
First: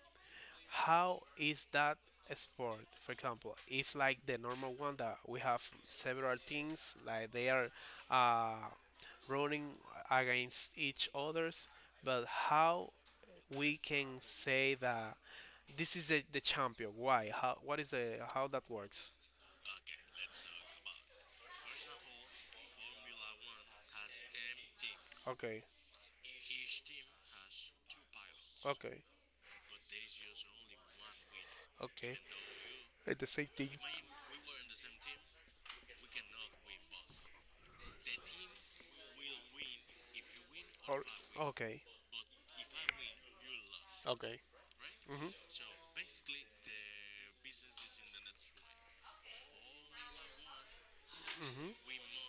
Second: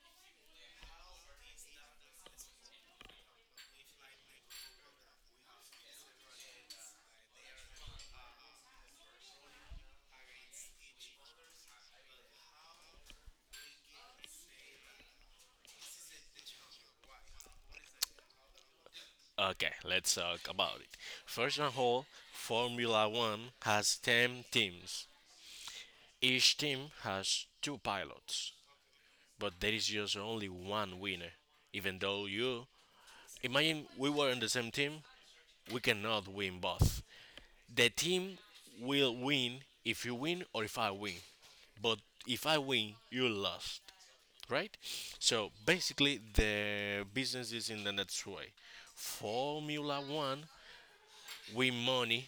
Speaker 1: how is that a sport? For example, if like the normal one that we have several teams, like they are uh, running against each others, but how we can say that this is the champion? Why? How? What is the how that works?
Speaker 2: Okay, let's talk about it. First of all, Formula One has 10 teams.
Speaker 1: Okay,
Speaker 2: Each team has two pilots,
Speaker 1: okay,
Speaker 2: but there is just only one winner. Even
Speaker 1: okay.
Speaker 2: though you
Speaker 1: At the same team.
Speaker 2: imagine we were on the same team, we cannot win both. The team will win if you win or if I
Speaker 1: Or
Speaker 2: win.
Speaker 1: okay,
Speaker 2: But if I win, you lost,
Speaker 1: okay.
Speaker 2: right?
Speaker 1: Mhm,
Speaker 2: So basically, the business is in the next way. Formula One win
Speaker 1: mhm.
Speaker 2: money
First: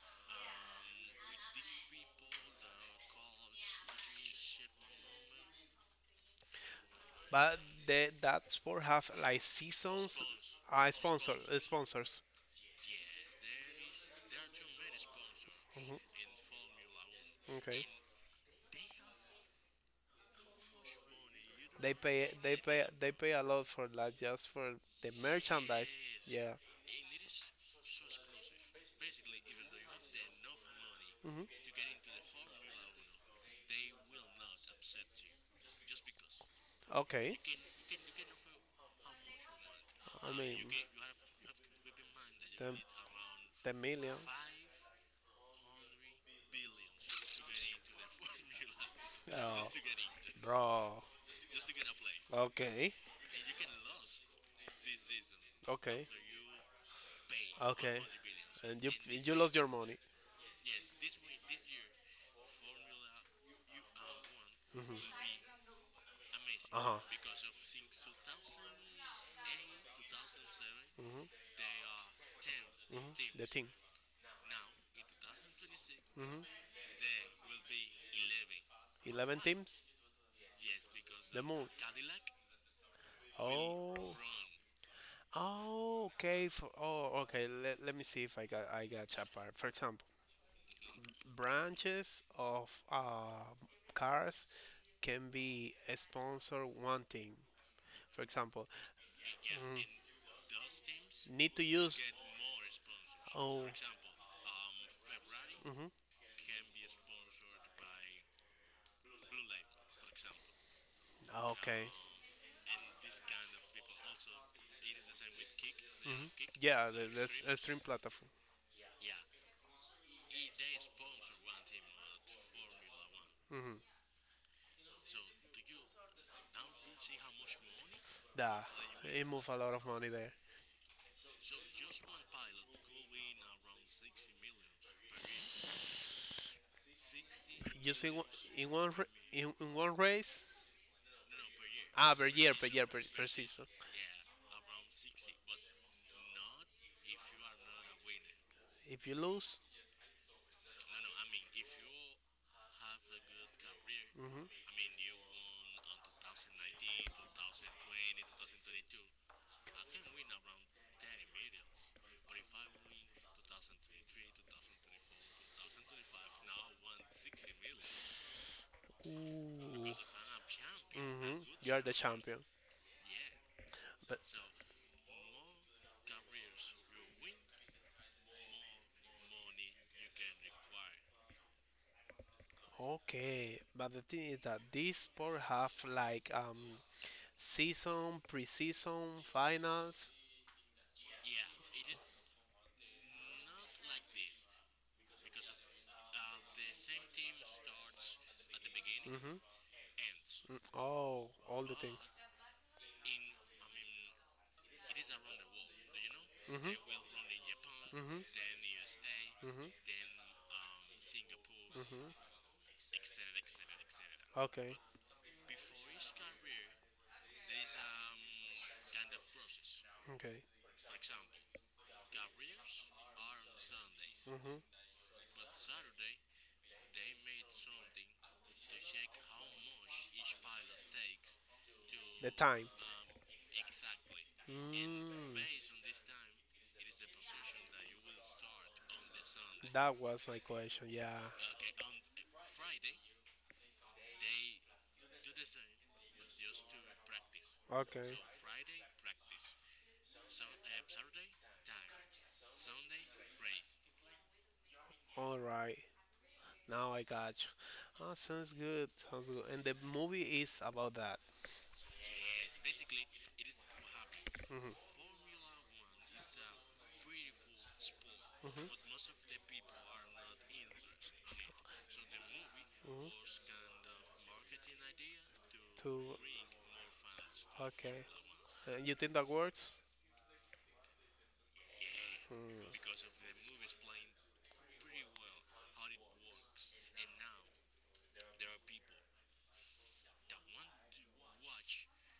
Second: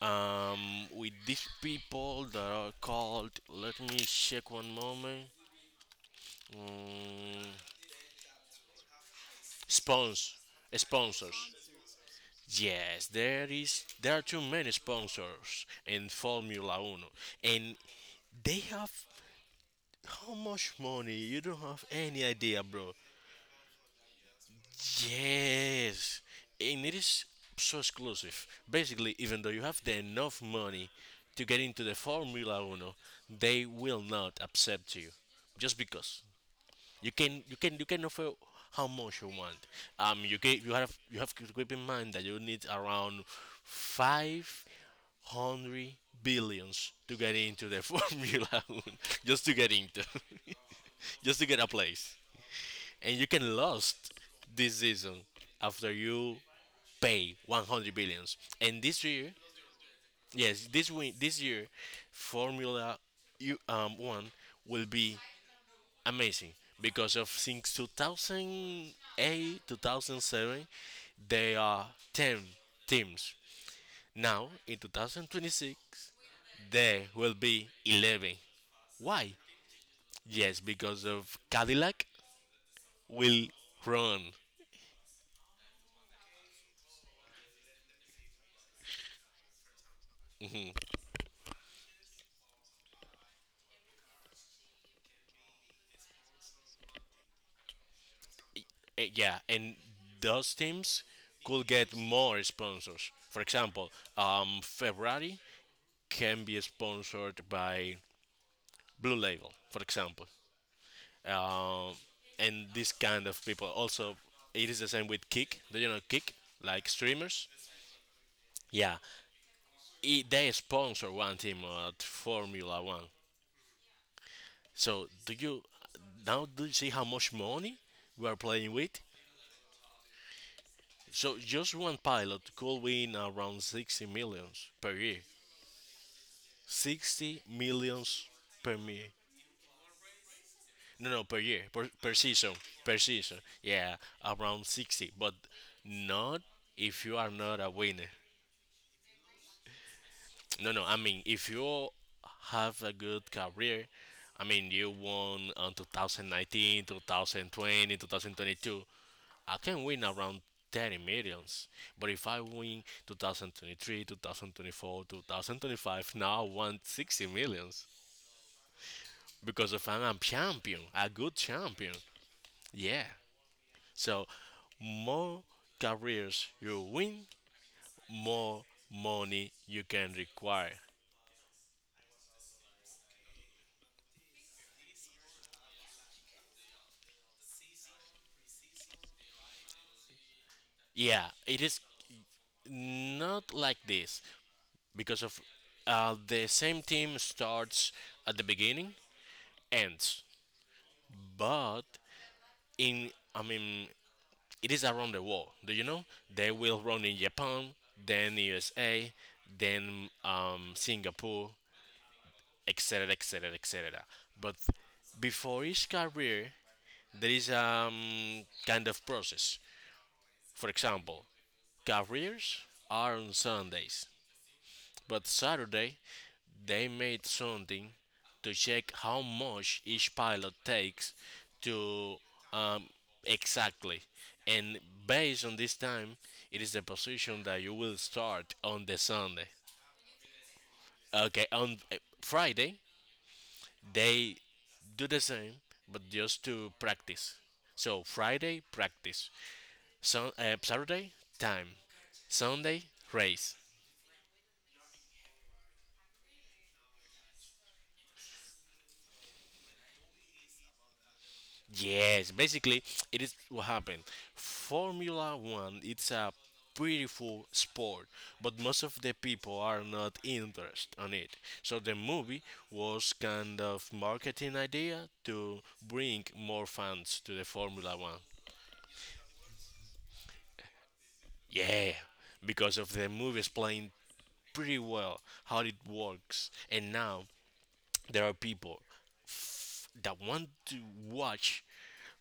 Speaker 2: with these people that are called. Let me check one moment. Mm,
Speaker 1: But that sport have like seasons,
Speaker 2: spons- sponsors.
Speaker 1: sponsors.
Speaker 2: Yes, there is. There are too many sponsors in Formula One, and
Speaker 1: Okay.
Speaker 2: they have how much money? You don't have
Speaker 1: They
Speaker 2: any
Speaker 1: pay they
Speaker 2: idea,
Speaker 1: pay
Speaker 2: bro.
Speaker 1: they pay a lot for that just for the merchandise.
Speaker 2: Yes,
Speaker 1: Yeah.
Speaker 2: and it is so exclusive. Basically, even though you have the enough money
Speaker 1: Hmm.
Speaker 2: to get into the Formula Uno, they will not accept you just because you
Speaker 1: Okay.
Speaker 2: can you can you can offer how much you want.
Speaker 1: I
Speaker 2: You
Speaker 1: mean,
Speaker 2: can you have you have to keep in mind that you need
Speaker 1: ten
Speaker 2: around
Speaker 1: ten million.
Speaker 2: 500 billions to get into the Formula Uno, just to
Speaker 1: Oh,
Speaker 2: get into,
Speaker 1: bro.
Speaker 2: just to get a place,
Speaker 1: Okay.
Speaker 2: and you can lost this season after
Speaker 1: Okay.
Speaker 2: you pay 100
Speaker 1: Okay.
Speaker 2: billions. And
Speaker 1: And you
Speaker 2: this year,
Speaker 1: you lost your money.
Speaker 2: yes, this year, Formula One will be amazing
Speaker 1: Uh huh.
Speaker 2: because of since 2008, 2007, there are 10 teams.
Speaker 1: The team.
Speaker 2: Now in 2026,
Speaker 1: Hmm.
Speaker 2: there will be 11. Why?
Speaker 1: 11 teams.
Speaker 2: Yes, because of
Speaker 1: The moon.
Speaker 2: Cadillac will
Speaker 1: Oh.
Speaker 2: run.
Speaker 1: Oh. Okay. For, oh. Okay. Let me see if I got that part. For example, branches of cars can be a sponsor one thing. For example,
Speaker 2: Yeah, and
Speaker 1: mm,
Speaker 2: those teams
Speaker 1: need to
Speaker 2: could get
Speaker 1: use.
Speaker 2: more sponsors. For
Speaker 1: Oh.
Speaker 2: example, Ferrari
Speaker 1: um,
Speaker 2: can be sponsored by Blue Label, for example.
Speaker 1: Mhm. Okay. And
Speaker 2: Um and this kind of people. Also, it is the same with Kick. Do you know Kick? Like
Speaker 1: yeah, the, the s-
Speaker 2: streamers?
Speaker 1: uh, stream platform.
Speaker 2: Yeah, I they sponsor one team at Formula One.
Speaker 1: Hmm.
Speaker 2: So do you see how much money we are
Speaker 1: Yeah,
Speaker 2: playing with?
Speaker 1: it move a lot of money there.
Speaker 2: So just one pilot could win around 60 millions per year. 60
Speaker 1: You see,
Speaker 2: millions
Speaker 1: one- in
Speaker 2: per
Speaker 1: one
Speaker 2: me,
Speaker 1: ra- in one race,
Speaker 2: no no, per year, per, per season, per
Speaker 1: per
Speaker 2: season,
Speaker 1: season.
Speaker 2: yeah, around 60, but not if you are not a winner.
Speaker 1: If you lose,
Speaker 2: No no, I mean if you have a good career, I mean you won on 2019 2020 2022, I can win around 30 millions, but if I win 2023 2024 2025, now I want 60 millions, because if
Speaker 1: ooh.
Speaker 2: I'm a champion, a good
Speaker 1: Hmm. You are the
Speaker 2: champion,
Speaker 1: champion.
Speaker 2: yeah.
Speaker 1: But
Speaker 2: So more careers you win, more money you can require.
Speaker 1: okay, but the thing is that these sport have like season, pre-season, finals.
Speaker 2: Yeah, it is not like this because of the same team starts at the beginning,
Speaker 1: Mhm.
Speaker 2: ends,
Speaker 1: Mm. Oh, all the
Speaker 2: but
Speaker 1: things.
Speaker 2: in I mean it is around the world. Do you know? They
Speaker 1: Mhm.
Speaker 2: will run in Japan,
Speaker 1: Mhm.
Speaker 2: then USA,
Speaker 1: Mhm.
Speaker 2: then Singapore,
Speaker 1: Mhm.
Speaker 2: etc., etc., etc. But
Speaker 1: Okay.
Speaker 2: before each career, there is kind of process.
Speaker 1: Okay.
Speaker 2: For example, careers are on Sundays,
Speaker 1: Mhm.
Speaker 2: but Saturday they made something to check how much each pilot takes to
Speaker 1: The time.
Speaker 2: um, exactly. And
Speaker 1: Mm,
Speaker 2: based on this time, it is the position that you will start on the Sunday.
Speaker 1: that was my question. Yeah.
Speaker 2: Okay, on Friday they do the same, but just to practice. So
Speaker 1: Okay.
Speaker 2: Friday practice, so, Saturday time, Sunday race.
Speaker 1: All right. Now I got you. Oh, sounds good. Sounds good. And the movie is about that.
Speaker 2: Yes, basically it is what happened.
Speaker 1: Mhm.
Speaker 2: Formula One, it's a beautiful sport, but most of the people are not interested on it. So the movie
Speaker 1: Mhm.
Speaker 2: was
Speaker 1: Mhm.
Speaker 2: kind of marketing idea to
Speaker 1: to
Speaker 2: bring more fans to the Formula
Speaker 1: okay.
Speaker 2: One.
Speaker 1: You think that works?
Speaker 2: Yeah, because of the movies playing pretty well how it works. And now there are people that want to watch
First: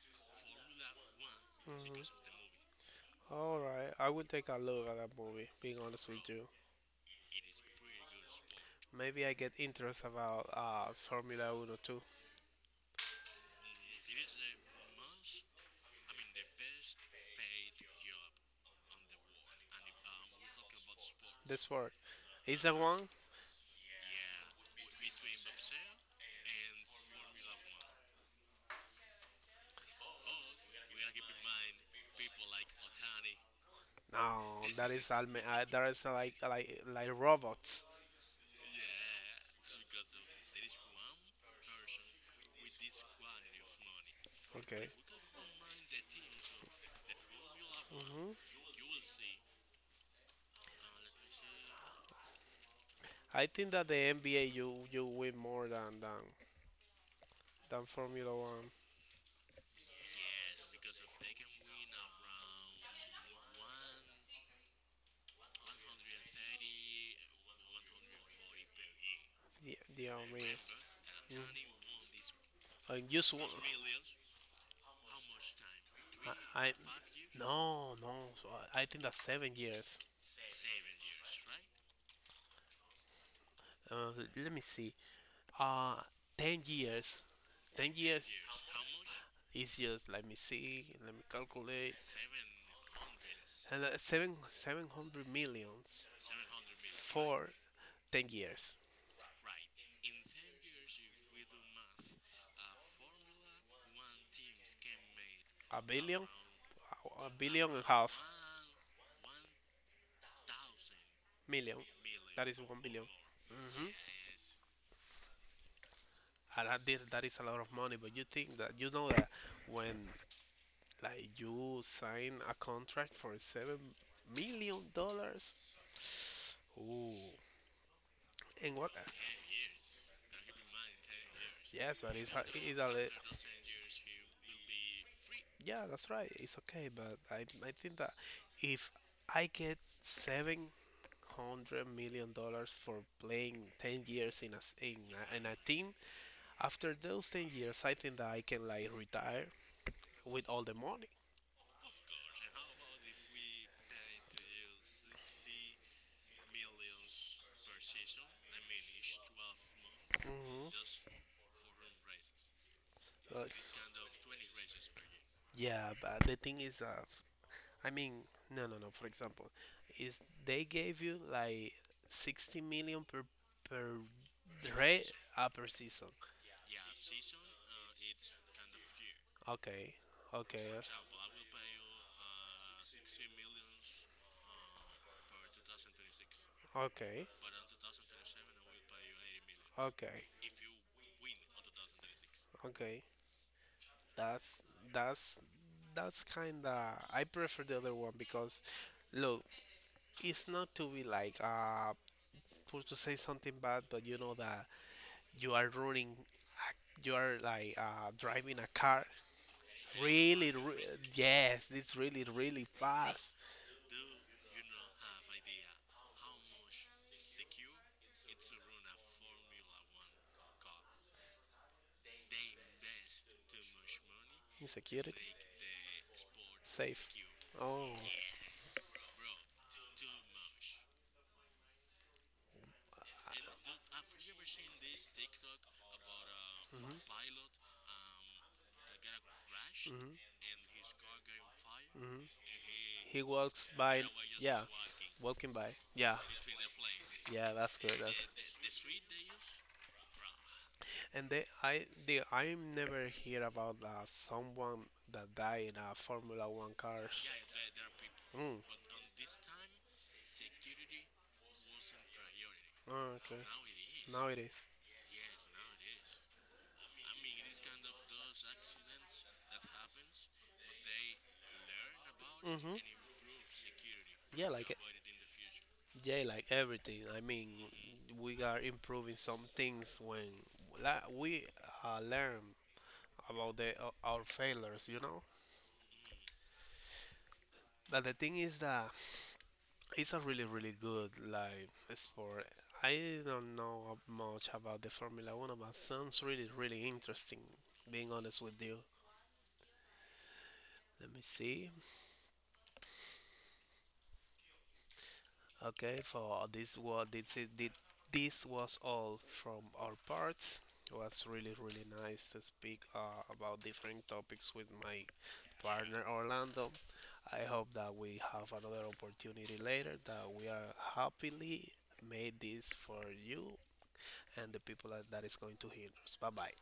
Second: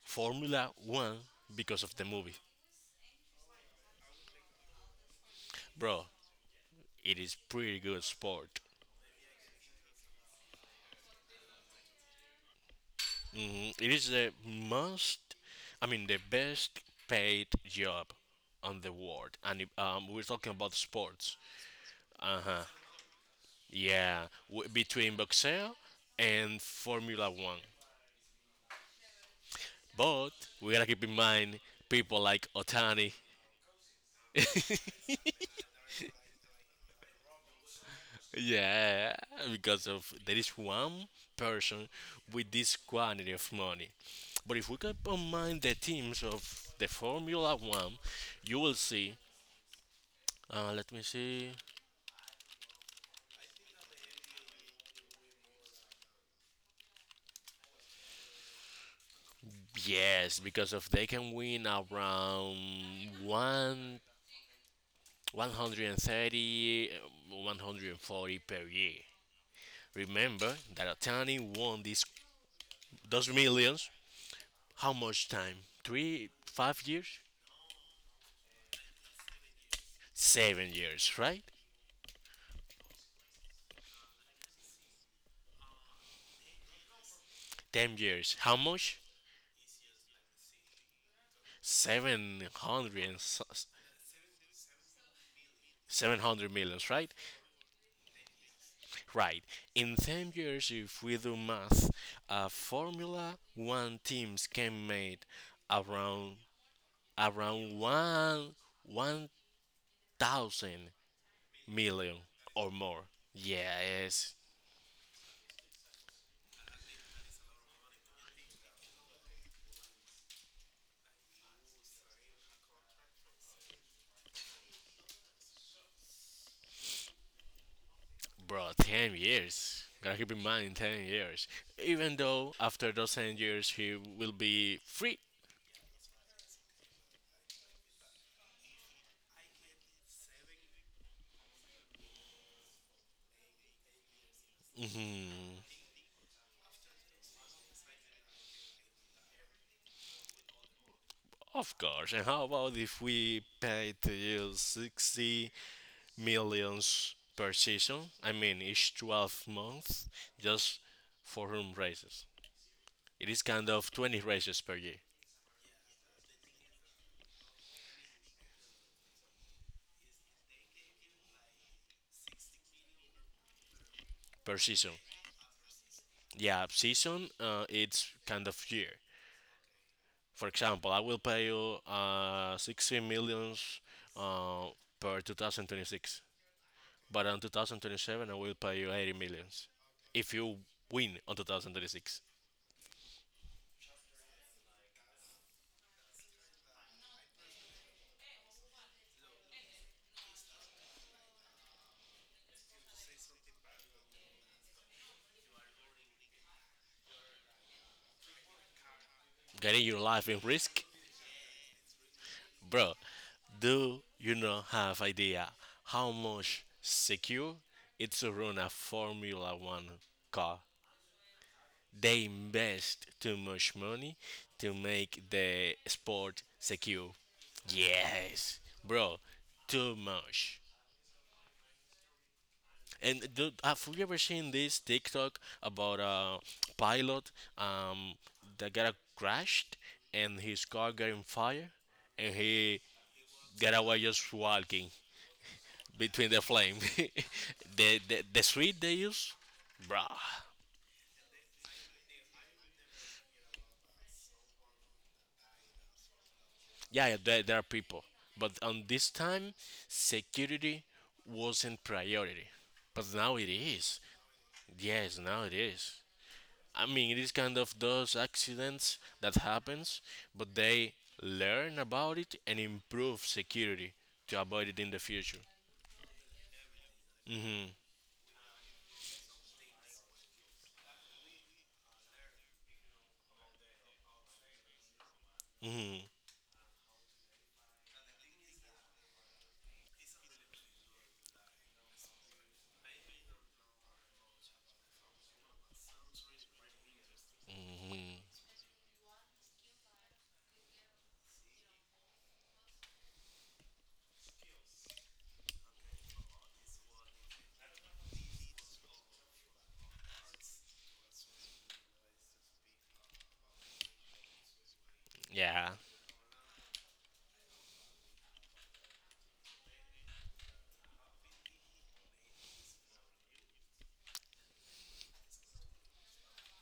Speaker 2: Formula One because of
Speaker 1: Mhm.
Speaker 2: the movie.
Speaker 1: All right. I will take a look at that movie. Being
Speaker 2: Bro,
Speaker 1: honest with you,
Speaker 2: it is pretty good sport.
Speaker 1: maybe I get interest about Formula Uno too.
Speaker 2: Mhm, it is the most, I mean, the best paid job on the world. And if, we're talking about sports.
Speaker 1: This sport. Is that one?
Speaker 2: Yeah, between boxeo and Formula One. But we gotta keep in mind people like Otani.
Speaker 1: Oh, that is like robots.
Speaker 2: Yeah, because of there is one person with this quantity of money. But if we
Speaker 1: Okay.
Speaker 2: combine the teams of the Formula One,
Speaker 1: Hmm.
Speaker 2: you will see. Let me see.
Speaker 1: I think that the NBA you win more than Formula One.
Speaker 2: Yes, because of they can win around one 130, 140 per year.
Speaker 1: Yeah, yeah, I mean,
Speaker 2: Remember that
Speaker 1: mm.
Speaker 2: Atani won this
Speaker 1: and
Speaker 2: those
Speaker 1: just one.
Speaker 2: millions. How much time? Three,
Speaker 1: I
Speaker 2: 5 years,
Speaker 1: No, no. So I think that 7 years.
Speaker 2: 7 years, right?
Speaker 1: Uh, Let me see. Uh, 10 years. Ten
Speaker 2: 10
Speaker 1: years.
Speaker 2: years. How much?
Speaker 1: It's just let me see. Let me calculate.
Speaker 2: 700,
Speaker 1: And seven seven hundred millions
Speaker 2: 700 millions, right?
Speaker 1: for 10 years.
Speaker 2: Right. In 10 years, if we do math, a Formula One teams can make
Speaker 1: A billion,
Speaker 2: around
Speaker 1: a billion
Speaker 2: around
Speaker 1: and a half
Speaker 2: one 1,000
Speaker 1: million.
Speaker 2: million
Speaker 1: That is
Speaker 2: or
Speaker 1: one
Speaker 2: more.
Speaker 1: billion. Mm-hmm.
Speaker 2: Yes,
Speaker 1: And that is a lot of money. But you think that you know that when like you sign a contract for $7 million. Ooh,
Speaker 2: bro,
Speaker 1: and what?
Speaker 2: 10 years. Gotta keep in mind, 10 years.
Speaker 1: Yes,
Speaker 2: Even
Speaker 1: but
Speaker 2: though after those 10 years, he will be free.
Speaker 1: yeah, that's right. It's okay, but I think that if I get $700 million for playing 10 years in a s- in a
Speaker 2: Mhm.
Speaker 1: team, after those 10 years, I think that I can like retire with all the money.
Speaker 2: Of course. And how about if we pay to you 60 millions per season? I mean, each 12 months,
Speaker 1: Hmm.
Speaker 2: just for room races. It is
Speaker 1: But
Speaker 2: kind of 20 races per year,
Speaker 1: yeah, but the thing is that I mean, no, no, no. For example, is they gave you like 60 million per
Speaker 2: per season.
Speaker 1: rate per season.
Speaker 2: Yeah, season, it's kind of year.
Speaker 1: Okay,
Speaker 2: For
Speaker 1: okay,
Speaker 2: example, I will pay you 60 millions uh, per 2026. But
Speaker 1: okay,
Speaker 2: on 2027, I will pay you 80 millions
Speaker 1: okay.
Speaker 2: if you win on 2026.
Speaker 1: Okay, that's that's that's kind of I prefer the other one because look, it's not to be like for to say something bad, but you know that you are like driving a car
Speaker 2: Getting your life in
Speaker 1: really, re
Speaker 2: risk.
Speaker 1: yes, it's really really
Speaker 2: Bro,
Speaker 1: fast.
Speaker 2: do you not have idea how much secure it's to run a Formula One car? They invest too much money to make
Speaker 1: Insecurity,
Speaker 2: the sport
Speaker 1: safe.
Speaker 2: secure.
Speaker 1: Oh.
Speaker 2: Yes, bro, too much. And do, have you ever seen this TikTok about a pilot um, that got crashed
Speaker 1: Hmm.
Speaker 2: and his car got in fire
Speaker 1: Hmm.
Speaker 2: and he
Speaker 1: He walks
Speaker 2: got away
Speaker 1: by.
Speaker 2: just
Speaker 1: Yeah,
Speaker 2: walking?
Speaker 1: walking by. Yeah,
Speaker 2: Between the flame.
Speaker 1: yeah, that's good.
Speaker 2: the, the
Speaker 1: That's
Speaker 2: the sweet they use, bruh.
Speaker 1: and they I never hear about someone that died in a Formula One
Speaker 2: Yeah,
Speaker 1: car.
Speaker 2: there, there are people, but
Speaker 1: Mm,
Speaker 2: on this time, security wasn't priority,
Speaker 1: oh,
Speaker 2: but now
Speaker 1: okay,
Speaker 2: it is.
Speaker 1: now it is.
Speaker 2: Yes, now it is. I mean, it is kind of those accidents that happens, but they learn about it and
Speaker 1: Mm-hmm.
Speaker 2: improve security to
Speaker 1: Yeah,
Speaker 2: avoid
Speaker 1: like it.
Speaker 2: it in the future.
Speaker 1: Yeah, like everything. I mean,
Speaker 2: Mhm,
Speaker 1: we are improving some things when we learn about our failures, you know?
Speaker 2: mhm,
Speaker 1: But the thing is that it's a really, really good like sport. I don't know much about the Formula One, but sounds really, really interesting. Being
Speaker 2: mhm.
Speaker 1: honest with you, let me see. Okay, for this was this is thi- this was all from our parts. It was really, really nice to speak about different topics with my
Speaker 2: Yeah.
Speaker 1: partner Orlando. I hope that we have another opportunity later. That we are happily made this for you and the people that is going to hear us. Bye bye.